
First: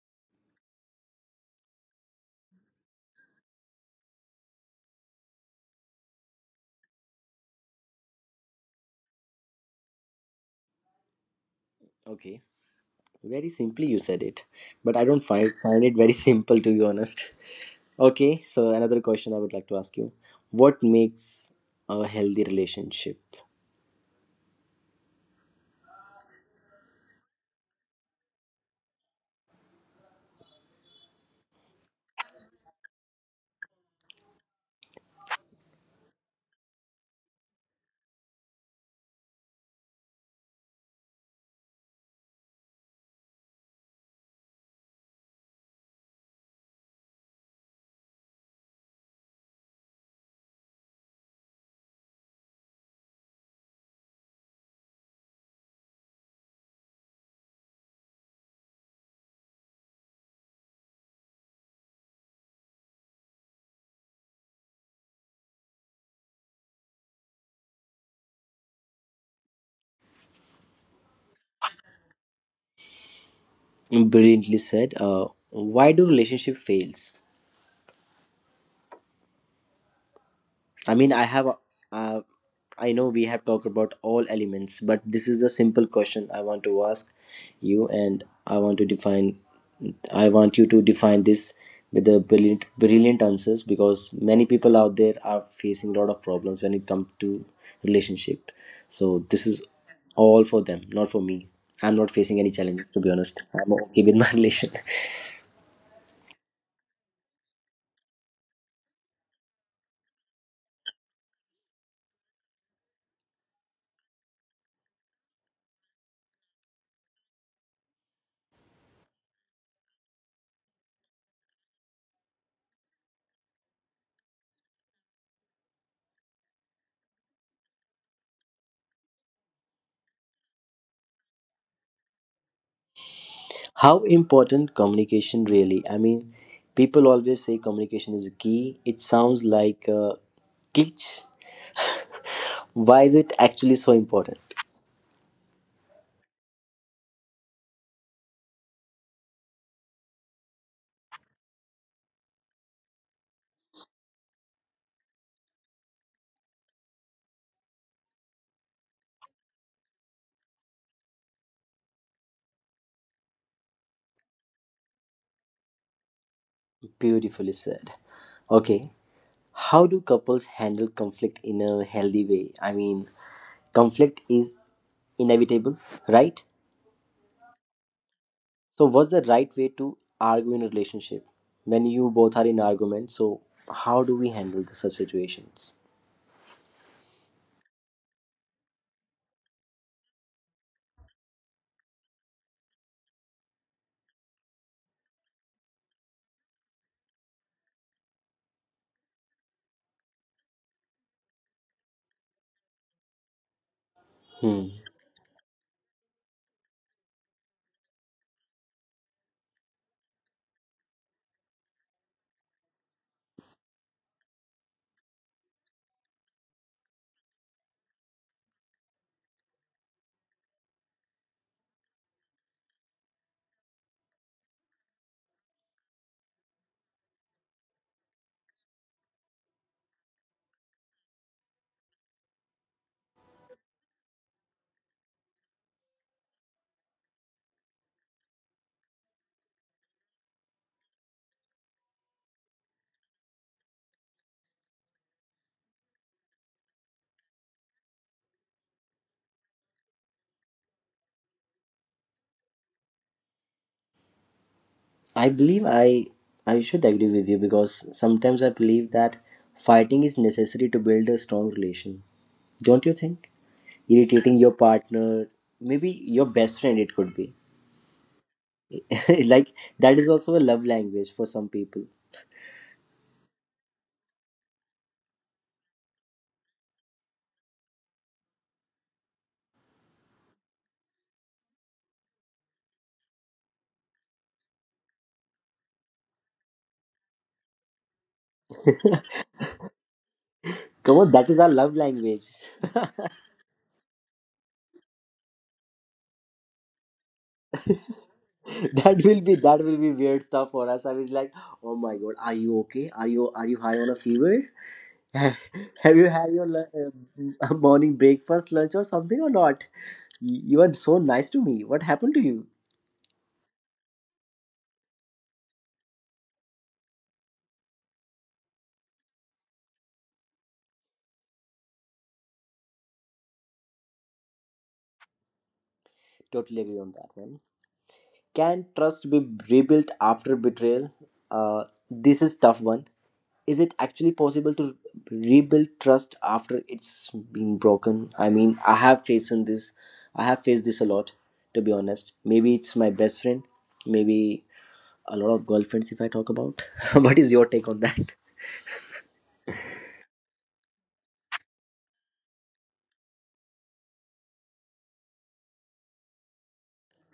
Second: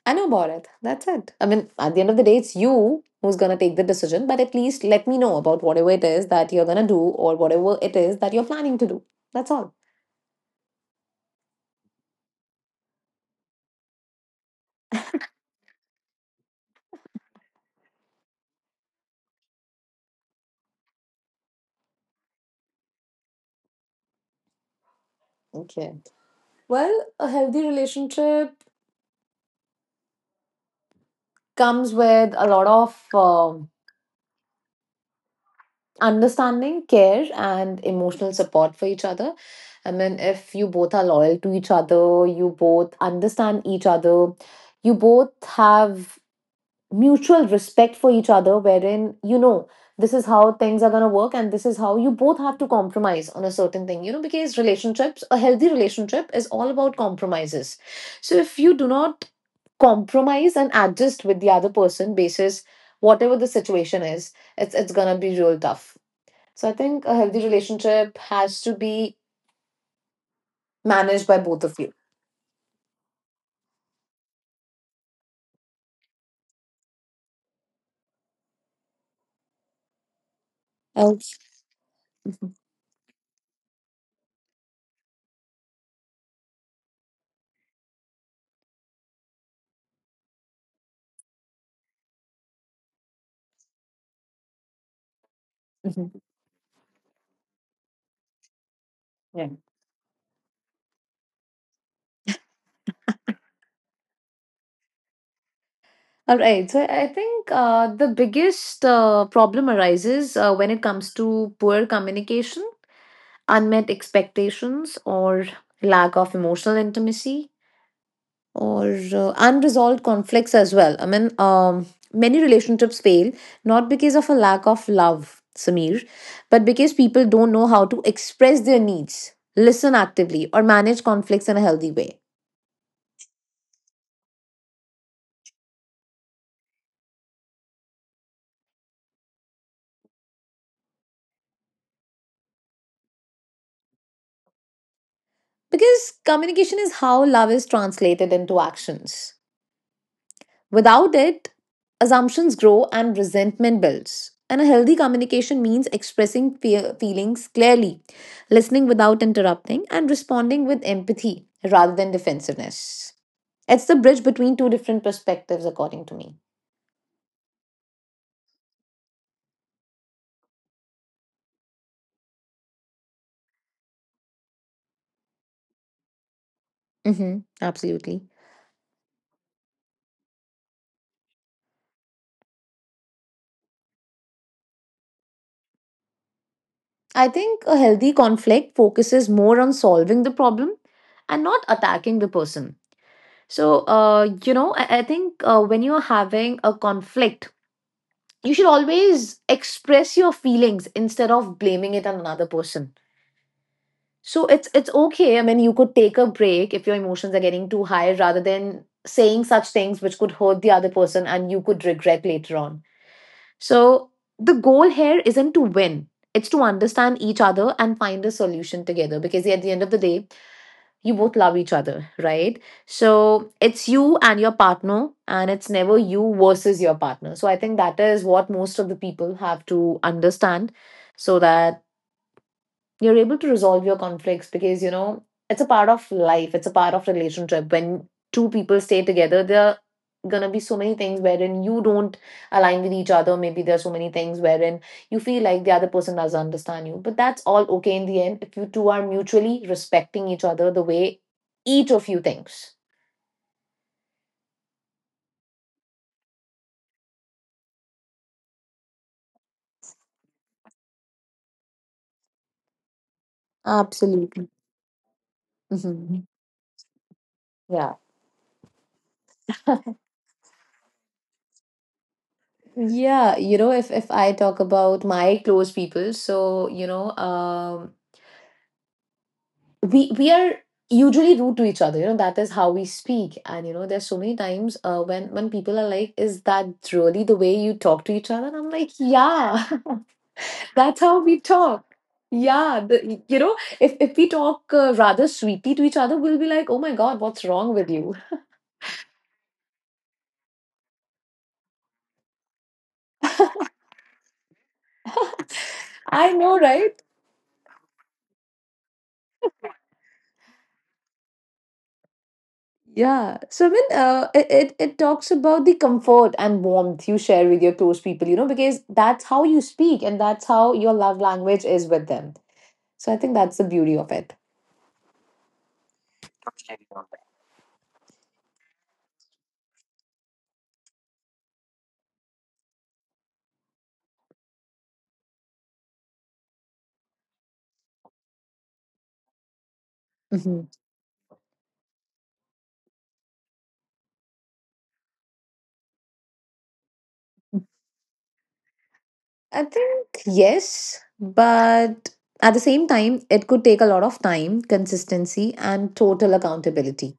I know about it. That's it. I mean, at the end of the day, it's you who's going to take the decision, but at least let me know about whatever it is that you're going to do or whatever it is that you're planning to do. That's all. Okay, very simply you said it, but I don't find it very (laughs) simple to be honest. Okay, so another question I would like to ask you: what makes a healthy relationship? Okay. Well, a healthy relationship comes with a lot of understanding, care, and emotional support for each other. I mean, if you both are loyal to each other, you both understand each other, you both have mutual respect for each other, wherein you know this is how things are going to work, and this is how you both have to compromise on a certain thing. You know, because relationships, a healthy relationship is all about compromises. So if you do not compromise and adjust with the other person basis whatever the situation is, it's going to be real tough. So I think a healthy relationship has to be managed by both of you. Brilliantly said. Why do relationship fails? I mean, Oh. I have, uh, I know we have talked about all elements, but this is a simple question I want to ask you, and I want to define, I want you to define this with the brilliant, brilliant answers, because many people out there are facing a lot of Mhm. problems when it comes to relationship. So this Yeah. is all for them, not for me. I'm not facing any challenges to be honest. I'm okay with my (laughs) relation. All right. So I think the biggest problem arises when it comes to poor communication, unmet expectations, or lack of emotional intimacy, or unresolved conflicts as well. I mean, many relationships fail not because of a lack of love, Samir, but because people don't know how to express their needs, listen actively, or manage conflicts in a healthy way. How important communication really, I mean, people always say communication is key, it sounds like a glitch. (laughs) Why is it actually so important? Because communication is how love is translated into actions. Without it, assumptions grow and resentment builds. And a healthy communication means expressing feelings clearly, listening without interrupting, and responding with empathy rather than defensiveness. It's the bridge between two different perspectives, according to me. Beautifully said. Okay, how do couples handle conflict in a healthy way? I mean, conflict is inevitable, right? Mm-hmm, absolutely. So what's the right way to argue in a relationship? When you both are in argument, so how do we handle the such situations? I think a healthy conflict focuses more on solving the problem and not attacking the person. So, you know, I think when you're having a conflict, you should always express your feelings instead of blaming it on another person. So Hmm. It's okay. I mean, you could take a break if your emotions are getting too high, rather than saying such things which could hurt the other person and you could regret later on. So the goal here isn't to win; it's to understand each other and find a solution together. Because at the end of the day, you both love each other, right? So it's you and your partner, and it's never you versus your partner. So I think that is what most of the people have to understand, so that you're able to resolve your conflicts. Because you know, it's a part of life, it's a part of relationship. When two people stay together, there are gonna be so many things wherein you don't align with each other. Maybe there are so many things wherein you feel like the other person doesn't understand you, but that's all okay in the end if you two are mutually respecting each other the way each of you thinks. I believe I should agree with you, because sometimes I believe that fighting is necessary to build a strong relation. Don't you think? Irritating Absolutely. your partner, maybe hmm your best friend it could be. yeah (laughs) Like, that is also a love language for some people. yeah, you know if I talk about my close people, you know um we are usually rude to each other, you know. That is how we speak, and you know, there's so many times, when people are like, is that really the way you talk to each other? And I'm (laughs) like, yeah. (laughs) Come That's on, how that we is our love talk. language. Yeah, you know, if we talk rather sweetly to each other, we'll be like, oh my god, what's wrong (laughs) with you? That will be, that will be weird stuff for us. I was like, oh my god, are you okay? Are you, are you high on a fever? (laughs) Have you I had your know, right? Morning breakfast, lunch, or something or not? You are so nice to me. What happened to you? Yeah, so I mean, it talks about the comfort and warmth you share with your close people, you know, because that's how you speak and that's how your love language is with them. So I think that's the beauty of it. Totally agree on that one. Can trust be rebuilt after betrayal? This is tough one. Is it actually possible to rebuild trust after it's been broken? I mean, I have faced in this. I have Mhm. faced this a lot, to be honest. Maybe it's my best friend. Maybe a lot of girlfriends, if I talk about. (laughs) What is your take on that? I think yes, but at the same time, it could take a lot of time, consistency, and total accountability.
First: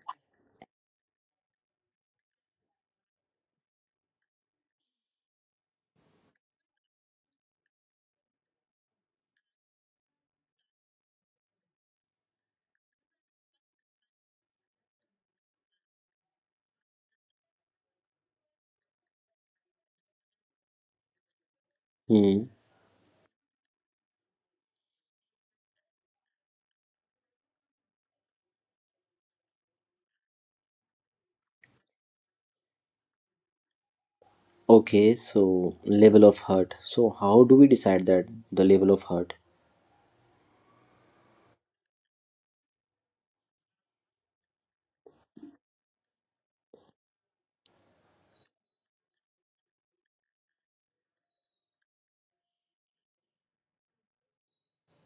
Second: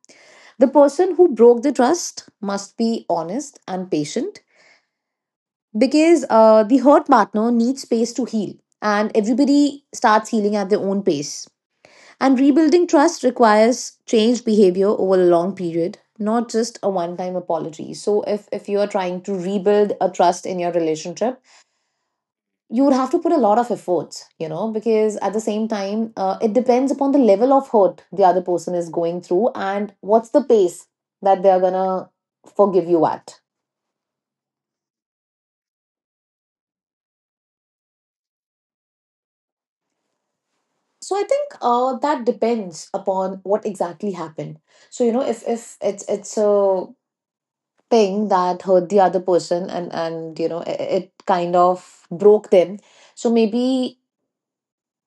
The person who broke the trust must be honest and patient because the hurt partner needs space to heal, and everybody starts healing at their own pace. And rebuilding trust requires changed behavior over a long period, not just a one time apology. So, if you are trying to rebuild a trust in your relationship, Hmm. you would have to put a lot of efforts, you know, because at the same time, it depends upon the level of hurt the other person is going through and what's the pace that they're gonna forgive you at. Okay, so level of hurt. So, how do we decide that the level of hurt? So I think that depends upon what exactly happened. So you know, if it's a thing that hurt the other person, and you know, it kind of broke them, so maybe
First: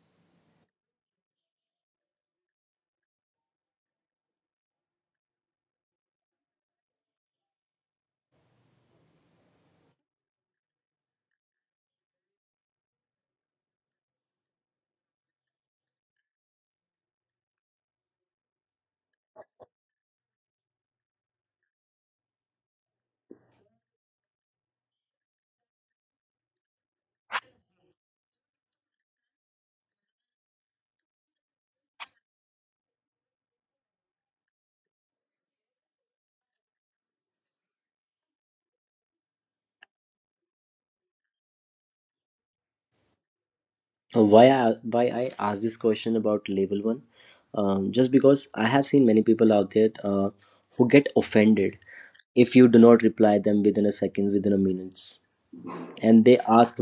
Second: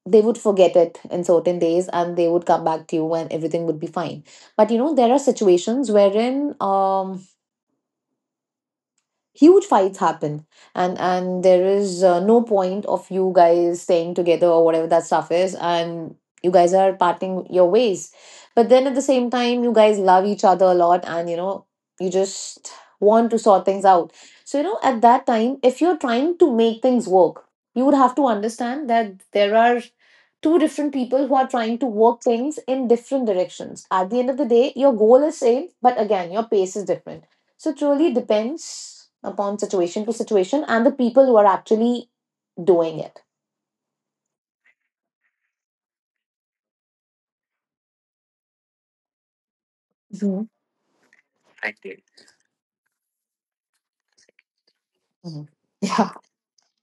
they would forget it in certain days and they would come back to you, and everything would be fine. But you know, there are situations wherein huge fights happen, and there is no point of you guys staying together or whatever that stuff is, and you guys are parting your ways, but then at the same time you guys love each other a lot, and you know, you just want to sort things out. So you know, at that time, if you're trying to make things work, you would have to understand that there are two different people who are trying to work things in different directions. At the end of the day, your goal is same, but again, your pace is different. So it really depends upon situation to situation and the people who are actually doing it. Why I asked this question about level one, just because I have seen many people out there Mhm. who get offended if you do not reply them within a second, within a minutes, Mhm. Yeah. and they ask,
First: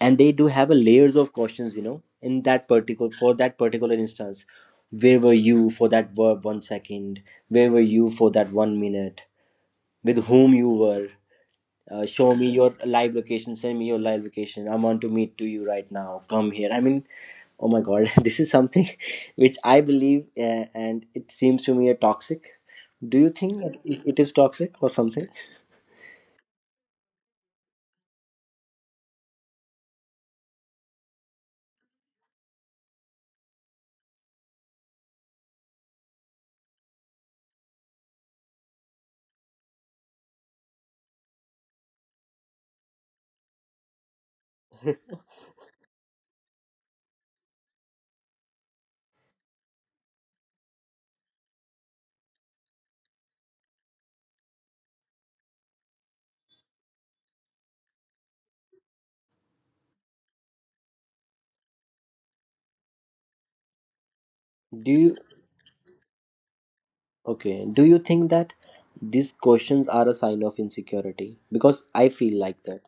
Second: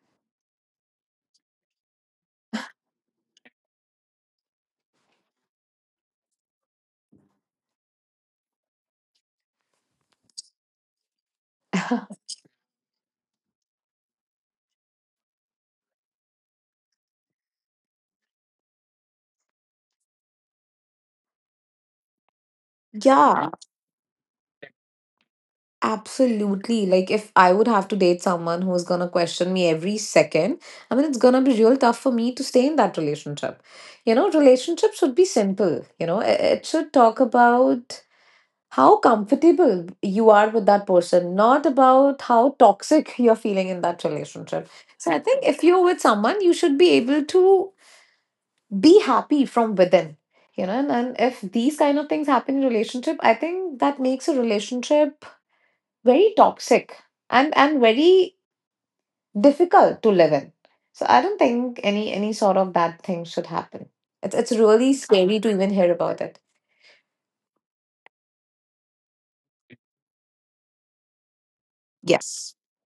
and they do have a layers of questions, you know, in that particular instance, where were you for that verb 1 second, where were you for that 1 minute, with whom you were, (laughs) show me your live location, send me your live location, I want to meet to you right now, come here. I mean, oh my god, (laughs) this is something (laughs) which I believe, and it seems to me a toxic. Do you Yeah, think that it is toxic or something? absolutely. Like, if I would have to date someone who's gonna question me every second, I mean, it's gonna be real tough for me to stay in that relationship. You know, relationships should be simple. You know, it should talk about how comfortable you are with that person, not about how toxic (laughs) you're feeling in that relationship. So I think if you're with someone, you should be able to be happy from within. You know, and if these kind of things happen in relationship, I think that makes a relationship very toxic, and very difficult to live in. So I don't think any sort of that thing should happen. It's do really you scary to even hear about it. okay do you think that these questions are a sign of insecurity, because I feel Yes. like that.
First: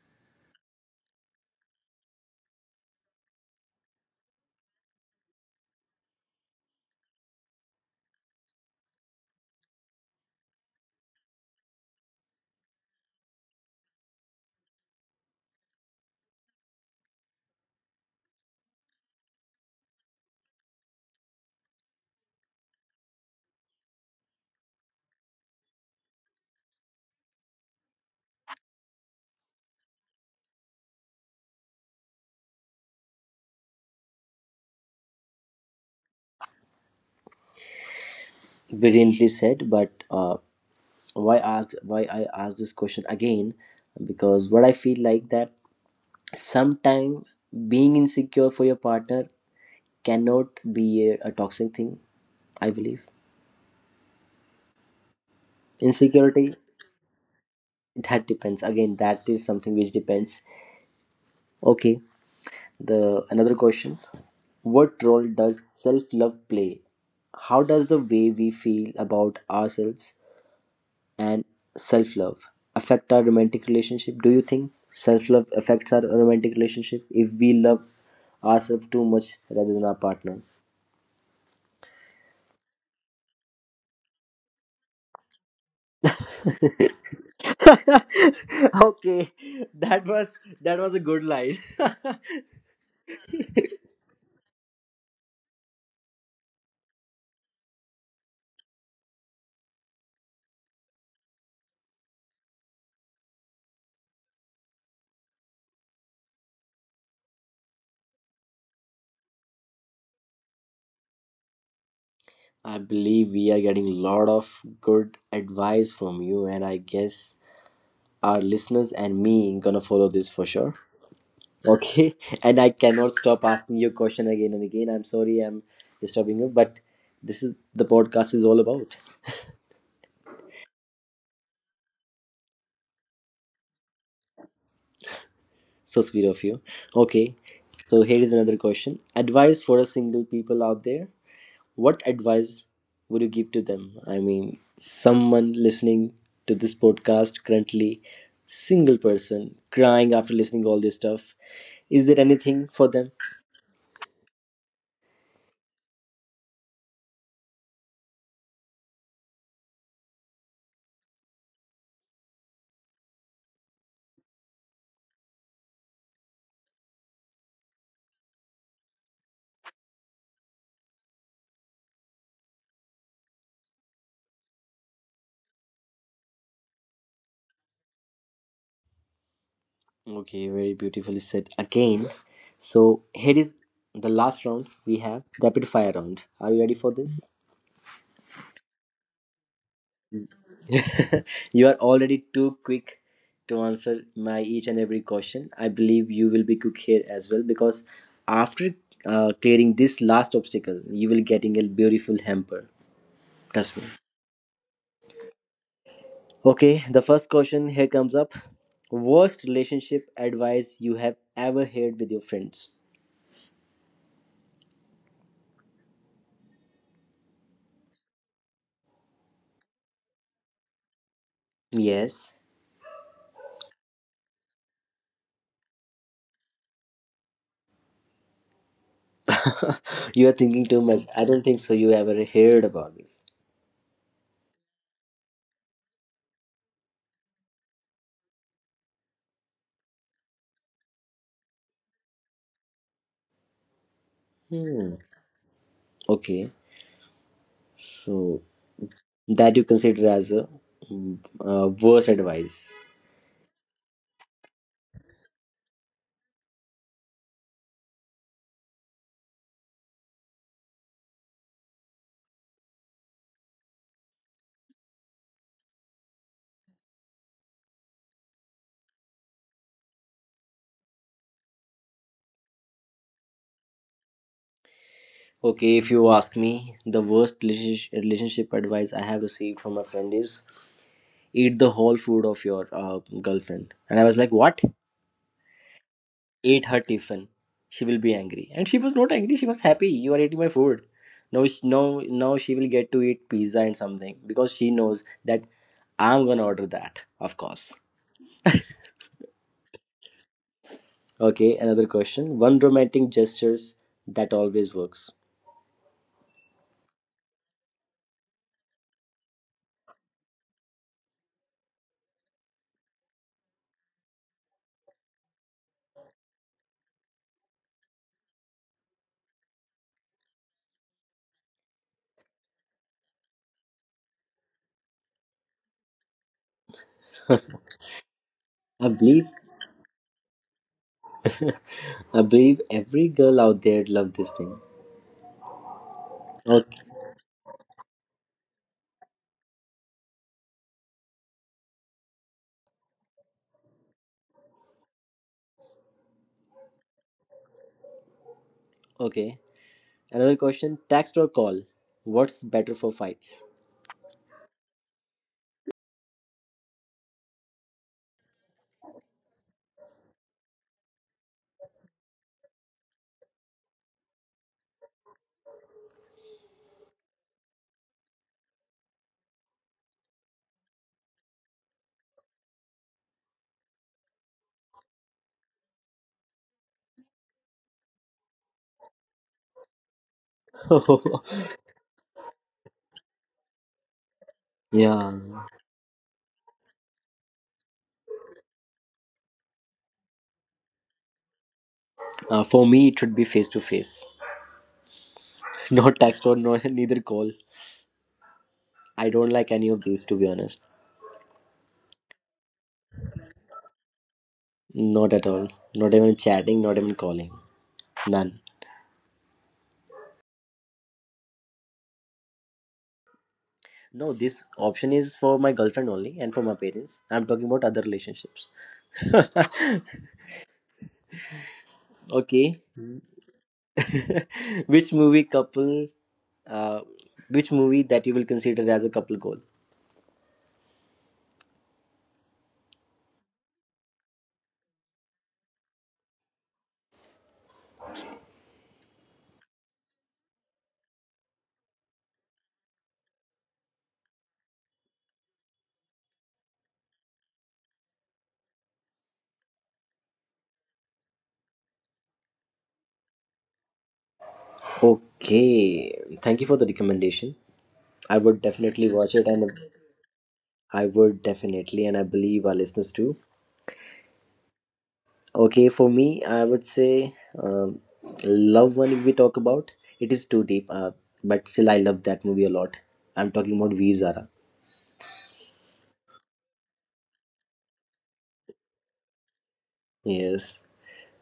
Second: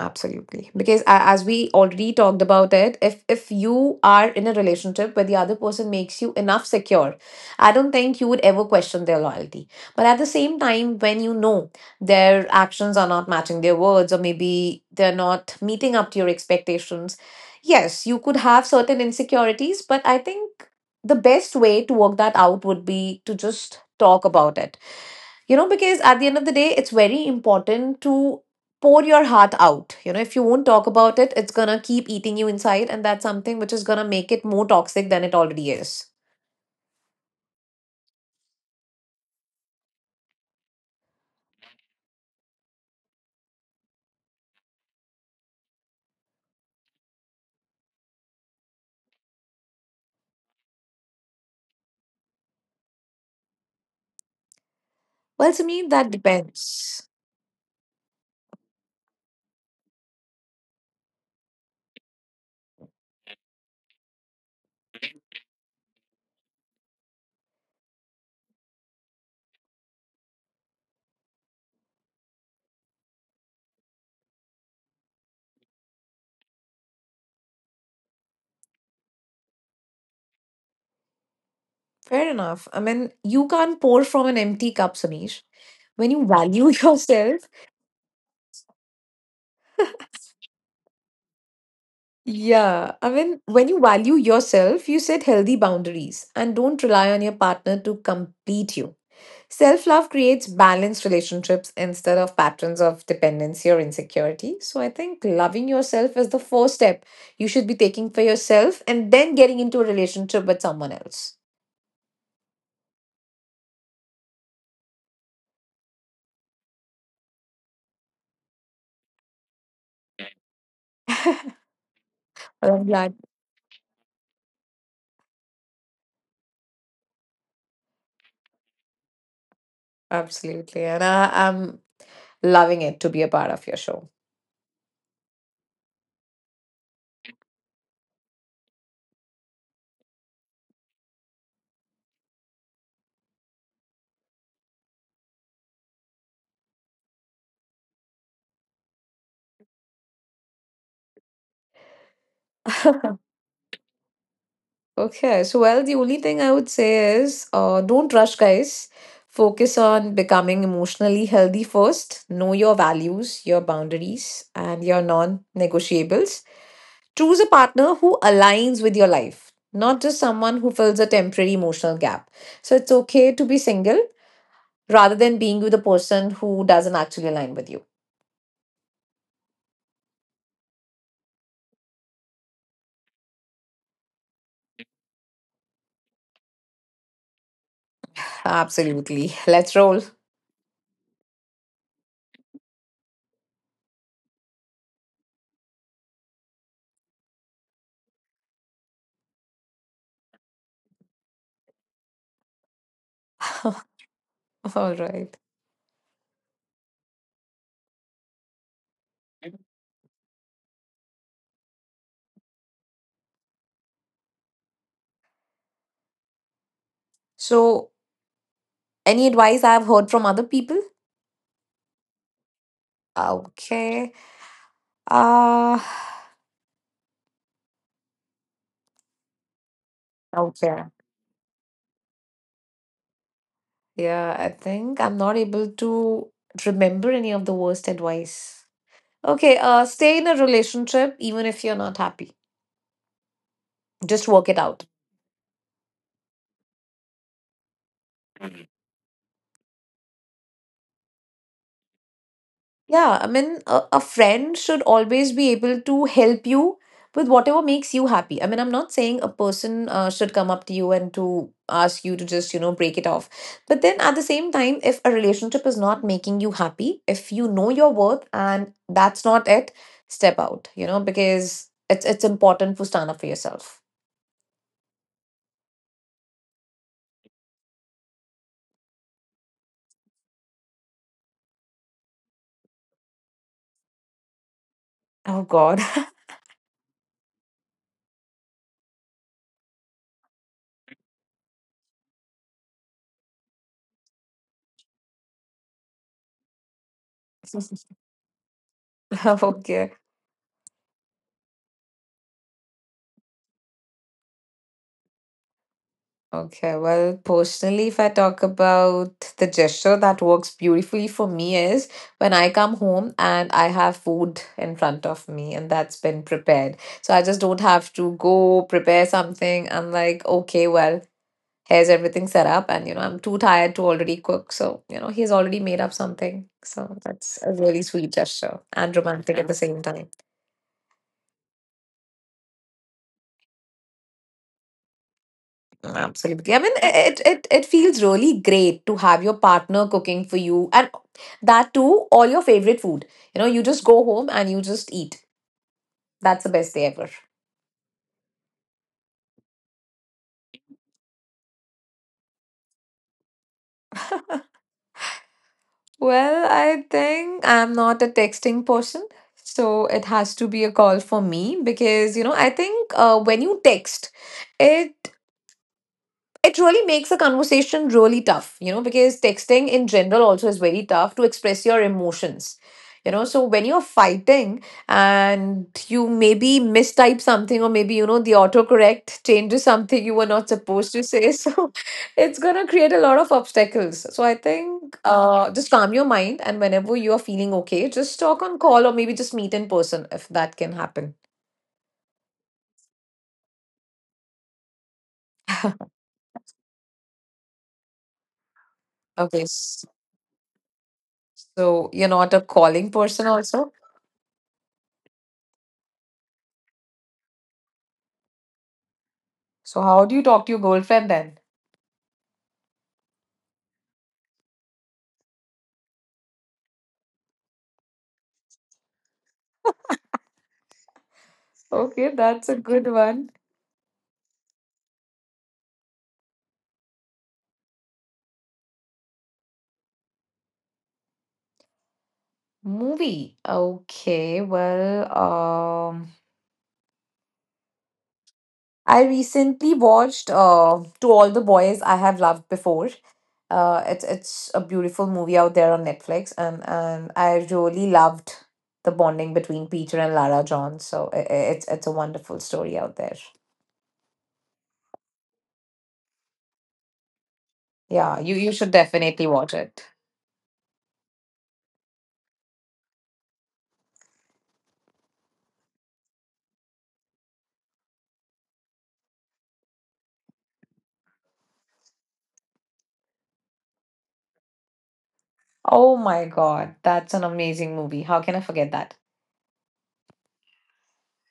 Absolutely. Because as we already talked about it, if you are in a relationship where the other person makes you enough secure, I don't think you would ever question their loyalty. But at the same time, when you know their actions are not matching their words, or maybe they're not meeting up to your expectations, yes, you could have certain insecurities, but I think the best way to work that out would be to just talk about it, you know, because at the end of the day, it's very important to pour your heart out. You know, if you won't talk about it, it's gonna keep eating you inside, and that's something which is gonna make it more toxic than it already is. Brilliantly said, but why I ask this question again, because what I feel like that, sometimes being insecure for your partner cannot be a toxic thing, I believe. Well, Sameer, that Insecurity, depends. that depends. Again, that is something which depends. Okay, the another question. What role does self love play? How does the way we feel about ourselves and self love affect our romantic relationship? Do you think self love affects our romantic relationship if we love ourselves too much rather than our partner? Fair enough. I mean, you can't pour from an empty cup, Sameer. When you (laughs) value (laughs) yourself, Okay, that was, that was a good line. (laughs) yeah, I mean, when you value yourself, you set healthy boundaries and don't rely on your partner to complete you. Self love creates balanced relationships instead of patterns of dependency or insecurity. So I think loving yourself is the first step you should be taking for yourself, and then getting into a relationship with someone else. I believe we are getting a lot of good advice from you, and I guess our listeners and me gonna follow this for sure. Okay, (laughs) and But I I'm glad. cannot stop asking you question again and again, I'm sorry, I'm disturbing you, but this is, the podcast is all about. Absolutely. And I'm loving it to be a part of your show. So sweet of you. Okay, so here is another question, advice for a single people out there. What advice would you give to them? I mean, someone listening to this podcast currently, single person crying after listening to all this stuff. Is there anything for them? Okay, so well, the only thing I would say is, don't rush, guys. Focus on becoming emotionally healthy first. Know your values, your boundaries, and your non negotiables. Choose a partner who aligns with your life, not just someone who fills a temporary emotional gap. So it's okay to be single rather than being with a person who doesn't actually align with you. Okay, very beautifully said again. So here is the last round, we have rapid fire round. Are you ready for this? Absolutely. Let's roll. (laughs) You are already too quick to answer my each and every question. I believe you will be quick here as well, because after clearing this last obstacle, you will getting a beautiful hamper. Trust me. (laughs) All right. Okay, the first question here comes up. Worst relationship advice you have ever heard with your friends? So, any advice I've heard from other people? Yes. Okay. Uh, (laughs) You are thinking okay. too much. I don't think so. You ever heard about this? Yeah, I think I'm not able to remember any of the worst advice. Okay, stay in a relationship even if you're not happy. Just work it out. Hmm. Okay. So that you consider as a, mm, worst advice. Yeah, I mean, a friend should always be able to help you with whatever makes you happy. I mean, I'm not saying a person should come up to you and to ask you to just, you know, break it off. But then at the same time, if a relationship is not making you happy, if you know your worth and that's not it, step out, you know, because it's important to stand up for yourself. Okay, if you ask me, the worst relationship advice I have received from a friend is eat the whole food of your girlfriend, and I was like, what? Oh God. Eat her tiffin, she will be angry. And she was not angry, she was happy, you are eating my food. No, now she will get to eat pizza and something, because she knows that I'm gonna order that, of course. (laughs) Okay. Okay, another question, one romantic gestures that always works. Okay, well, personally, if I talk about the gesture that works beautifully for me is when I come home and I have food in front of me and that's been prepared. So I just don't have to go prepare something. I'm like, okay, well, here's everything set up, and you know, I'm too tired to already cook. So, you know, he's already made up something. So that's a really sweet gesture I and believe, romantic at the same time. I believe every girl out there loved this thing. Absolutely. I mean, Okay. it feels really great to have your partner cooking for you, and that too, all your favorite food. You know, you just go home and you just eat. That's the best day ever. Okay. Another question, text or call? What's better for fights? Well, I think I'm not a texting person, so it has to be a call for me because, you know, I think when you text, it it really makes a conversation really tough, you know, because texting in general also is very tough to express your emotions. You know, so when you're fighting and you maybe mistype something, or maybe, you know, the autocorrect changes something you were not supposed to say. (laughs) (laughs) So it's going to create a lot of obstacles. So I think Yeah. Just calm your mind. And whenever you are feeling okay, just talk on call, or maybe just meet in person if that can happen. For me, it should be face to face. Not (laughs) text or no, neither call. I don't Okay. like any of these to be honest. So you're not a calling person, also? Not at all. Not even chatting, not even calling. None. So how do you talk to your girlfriend then? No, this option is for my girlfriend only and for my parents. I'm talking about other relationships. (laughs) Okay, that's a Okay. good one. (laughs) Which movie couple, uh, which movie that you will consider as a couple goal? Movie. Okay, well, I recently watched To All the Boys I Have Loved Before. It's a beautiful movie out there on Netflix, and I really loved the bonding between Peter and Lara John. So it's a wonderful story out there. Okay, thank you for the recommendation. Yeah, I you would you should definitely watch definitely it, watch and it. I would definitely, and I believe our listeners too. Okay, for me, I would say, um, love one, if we talk about, it is too deep, but still I love that movie a lot. I'm talking about V Zara. Oh my God, that's an amazing movie. How can I forget that? Yes,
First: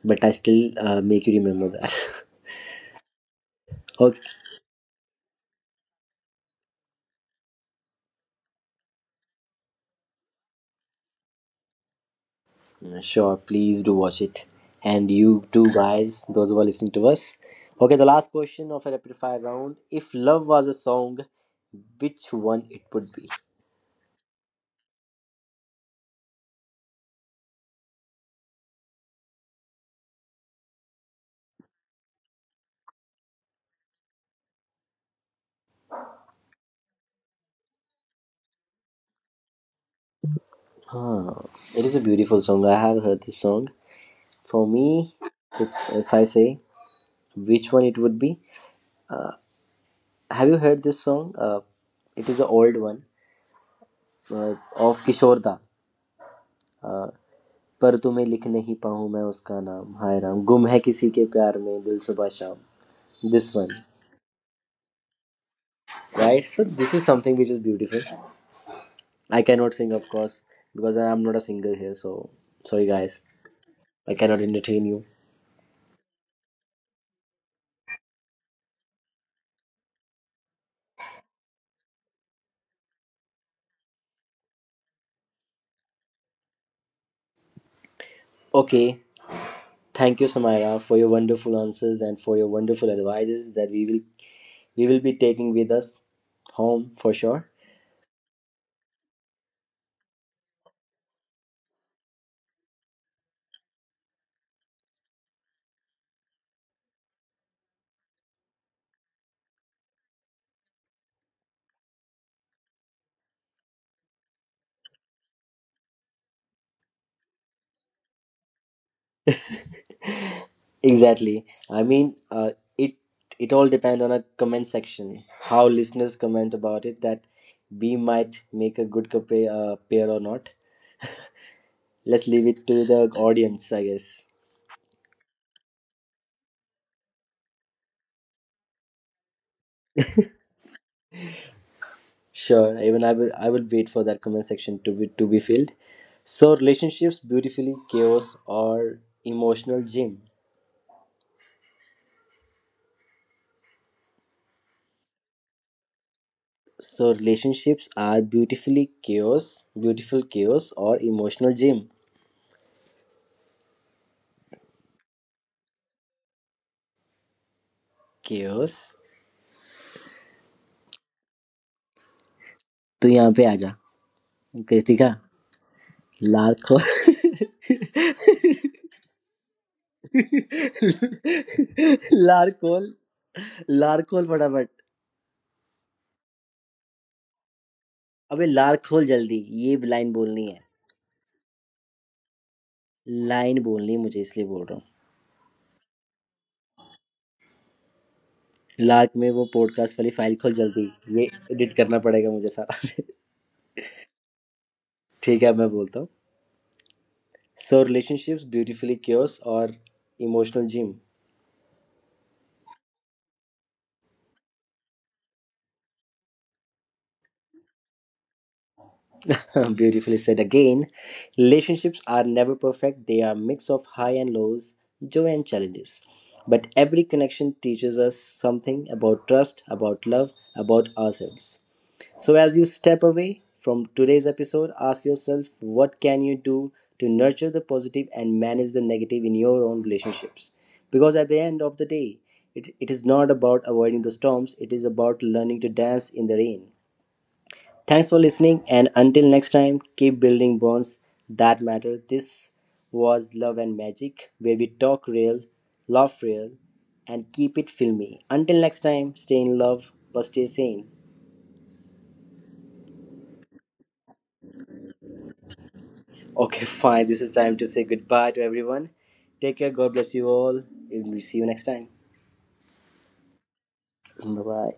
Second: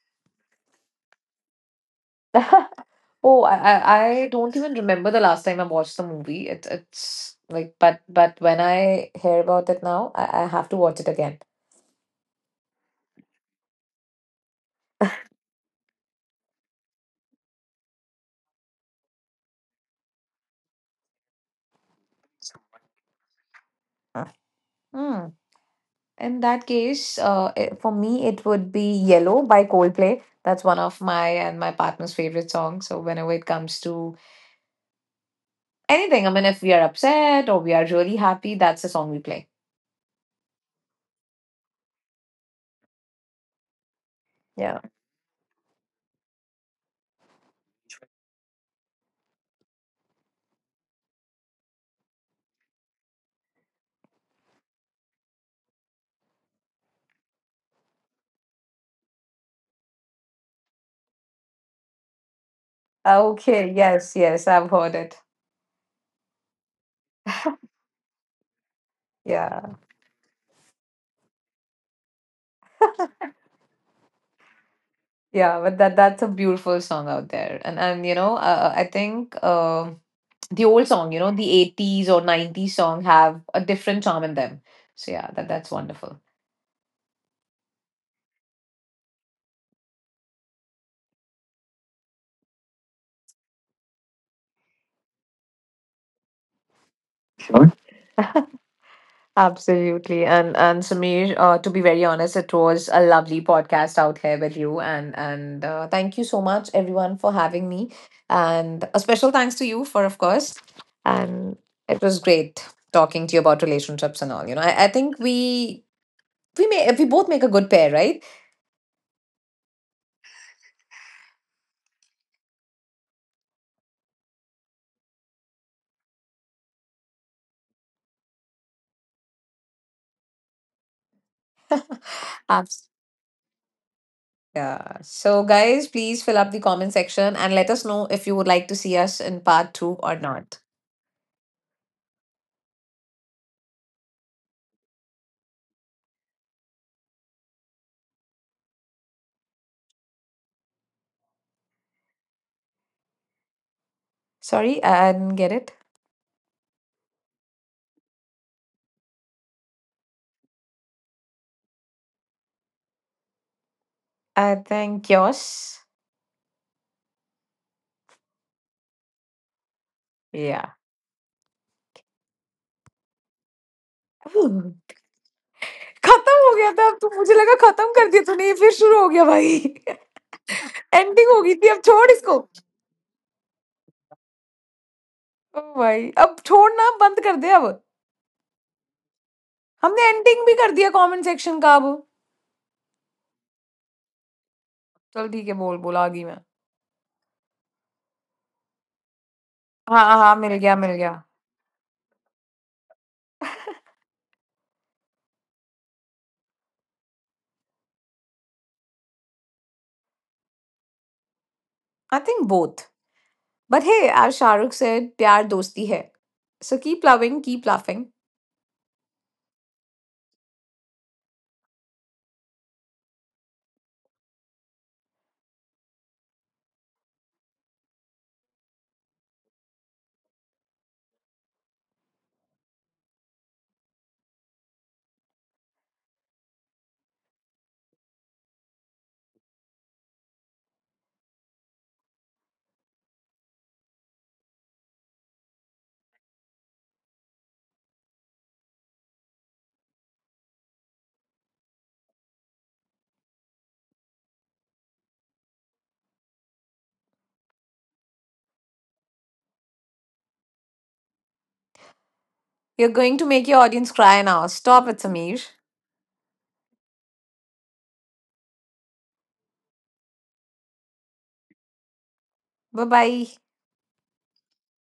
but I still make you remember that. (laughs) (laughs) Oh, I, I Okay. I don't even remember the last time I watched the movie. It, it's like, but when I hear about it now, I have to watch it again. Sure, please do watch it. And you too, guys, those who are listening to us. Okay, the last question of a rapid fire round. If love was a song, which one it would be? Uh, Hmm. In that case, for me, it would be Yellow by Coldplay. That's one of my and my partner's favorite songs. So whenever it comes to anything, I mean, if we are upset or we are really happy, that's the song we play. Huh. It is a beautiful song. I have heard this song. For Yeah. me, if I say which one it would be, have you heard this song? It is an old one of Kishore Da. Uh, पर तुम्हें लिख नहीं पाऊँ मैं उसका नाम हाय राम गुम है किसी के प्यार में दिल सुबह शाम this Okay. One, Yes. Yes. I've heard it. right? So this is something which is beautiful. I Yeah. cannot sing, of course, because I am not a singer here. So sorry, guys, I cannot entertain you. Yeah, but that that's a beautiful song out there, and you know, I think the old song, you know, the 80s or 90s song have a different charm in them. So yeah, that that's wonderful. Okay, thank you, Samaira, for your wonderful answers and for your wonderful advices that we will be taking with us home for sure. Sure. Absolutely, and Samir, to be very honest, it was a lovely podcast out here with you, and thank you so much everyone for having me, and a special thanks to you for of course, and it was great talking to you about relationships and all. You know, I think we may we both make a good pair, right? (laughs) Exactly. I mean, it, it all depends on a comment section, how listeners comment about it, that we might make a good couple, pair or not. Let's leave Abs- it to the audience, I guess. Yeah. So, guys, please fill up the comment section and let us know if you would like to see us in part 2 or not. Sure, even I will, I will wait for that comment section to be filled. So relationships beautifully chaos or emotional gym. Sorry, I didn't get it. So relationships are beautifully chaos, beautiful chaos or emotional gym. I think yours. Chaos. Yeah. तू यहाँ पे आ जा Ooh. Kritika खत्म हो गया लारकोल था अब तो मुझे लगा खत्म कर दिया तूने, ये फिर शुरू हो गया भाई। (laughs) एंडिंग हो गई थी, अब छोड़ इसको ओ लारकोल लारकोल फटाफट, भाई, अब छोड़ना बंद कर दे अब। अबे लारकोल जल्दी ये हमने लाइन एंडिंग बोलनी भी है, कर दिया कमेंट सेक्शन का अब। लाइन बोलनी है मुझे इसलिए बोल रहा हूँ, चल ठीक है, बोल बोल आ गई मैं। लार्क में वो पॉडकास्ट हाँ वाली हाँ हाँ, फाइल मिल खोल गया मिल जल्दी, गया। ये एडिट करना पड़ेगा मुझे सारा. (laughs) ठीक है, अब मैं बोलता हूँ, सो रिलेशनशिप्स ब्यूटीफुली क्योर्स और emotional gym. I think both. But hey, as Shah Rukh said, pyar dosti hai. So keep loving, keep laughing. Beautifully said again, relationships are never perfect, they are mix of high and lows, (laughs) joy and challenges, but every connection teaches us something about trust, about love, about ourselves. So as you step away from today's episode, ask yourself, what can you do to nurture the positive and manage the negative in your own relationships? Because at the end of the day, it is not about avoiding the storms, it is about learning to dance in the rain. Thanks for listening, and until next time, keep building bonds that matter. This was Love and Magic, where we talk real, laugh real and keep it filmy. Until next time, stay in love but stay sane. You're going to make your audience cry now. Stop it, Sameer. Okay, (laughs) fine. This is time to say goodbye to everyone. Take care. God bless you all. We'll see you next time. Bye bye. Bye bye.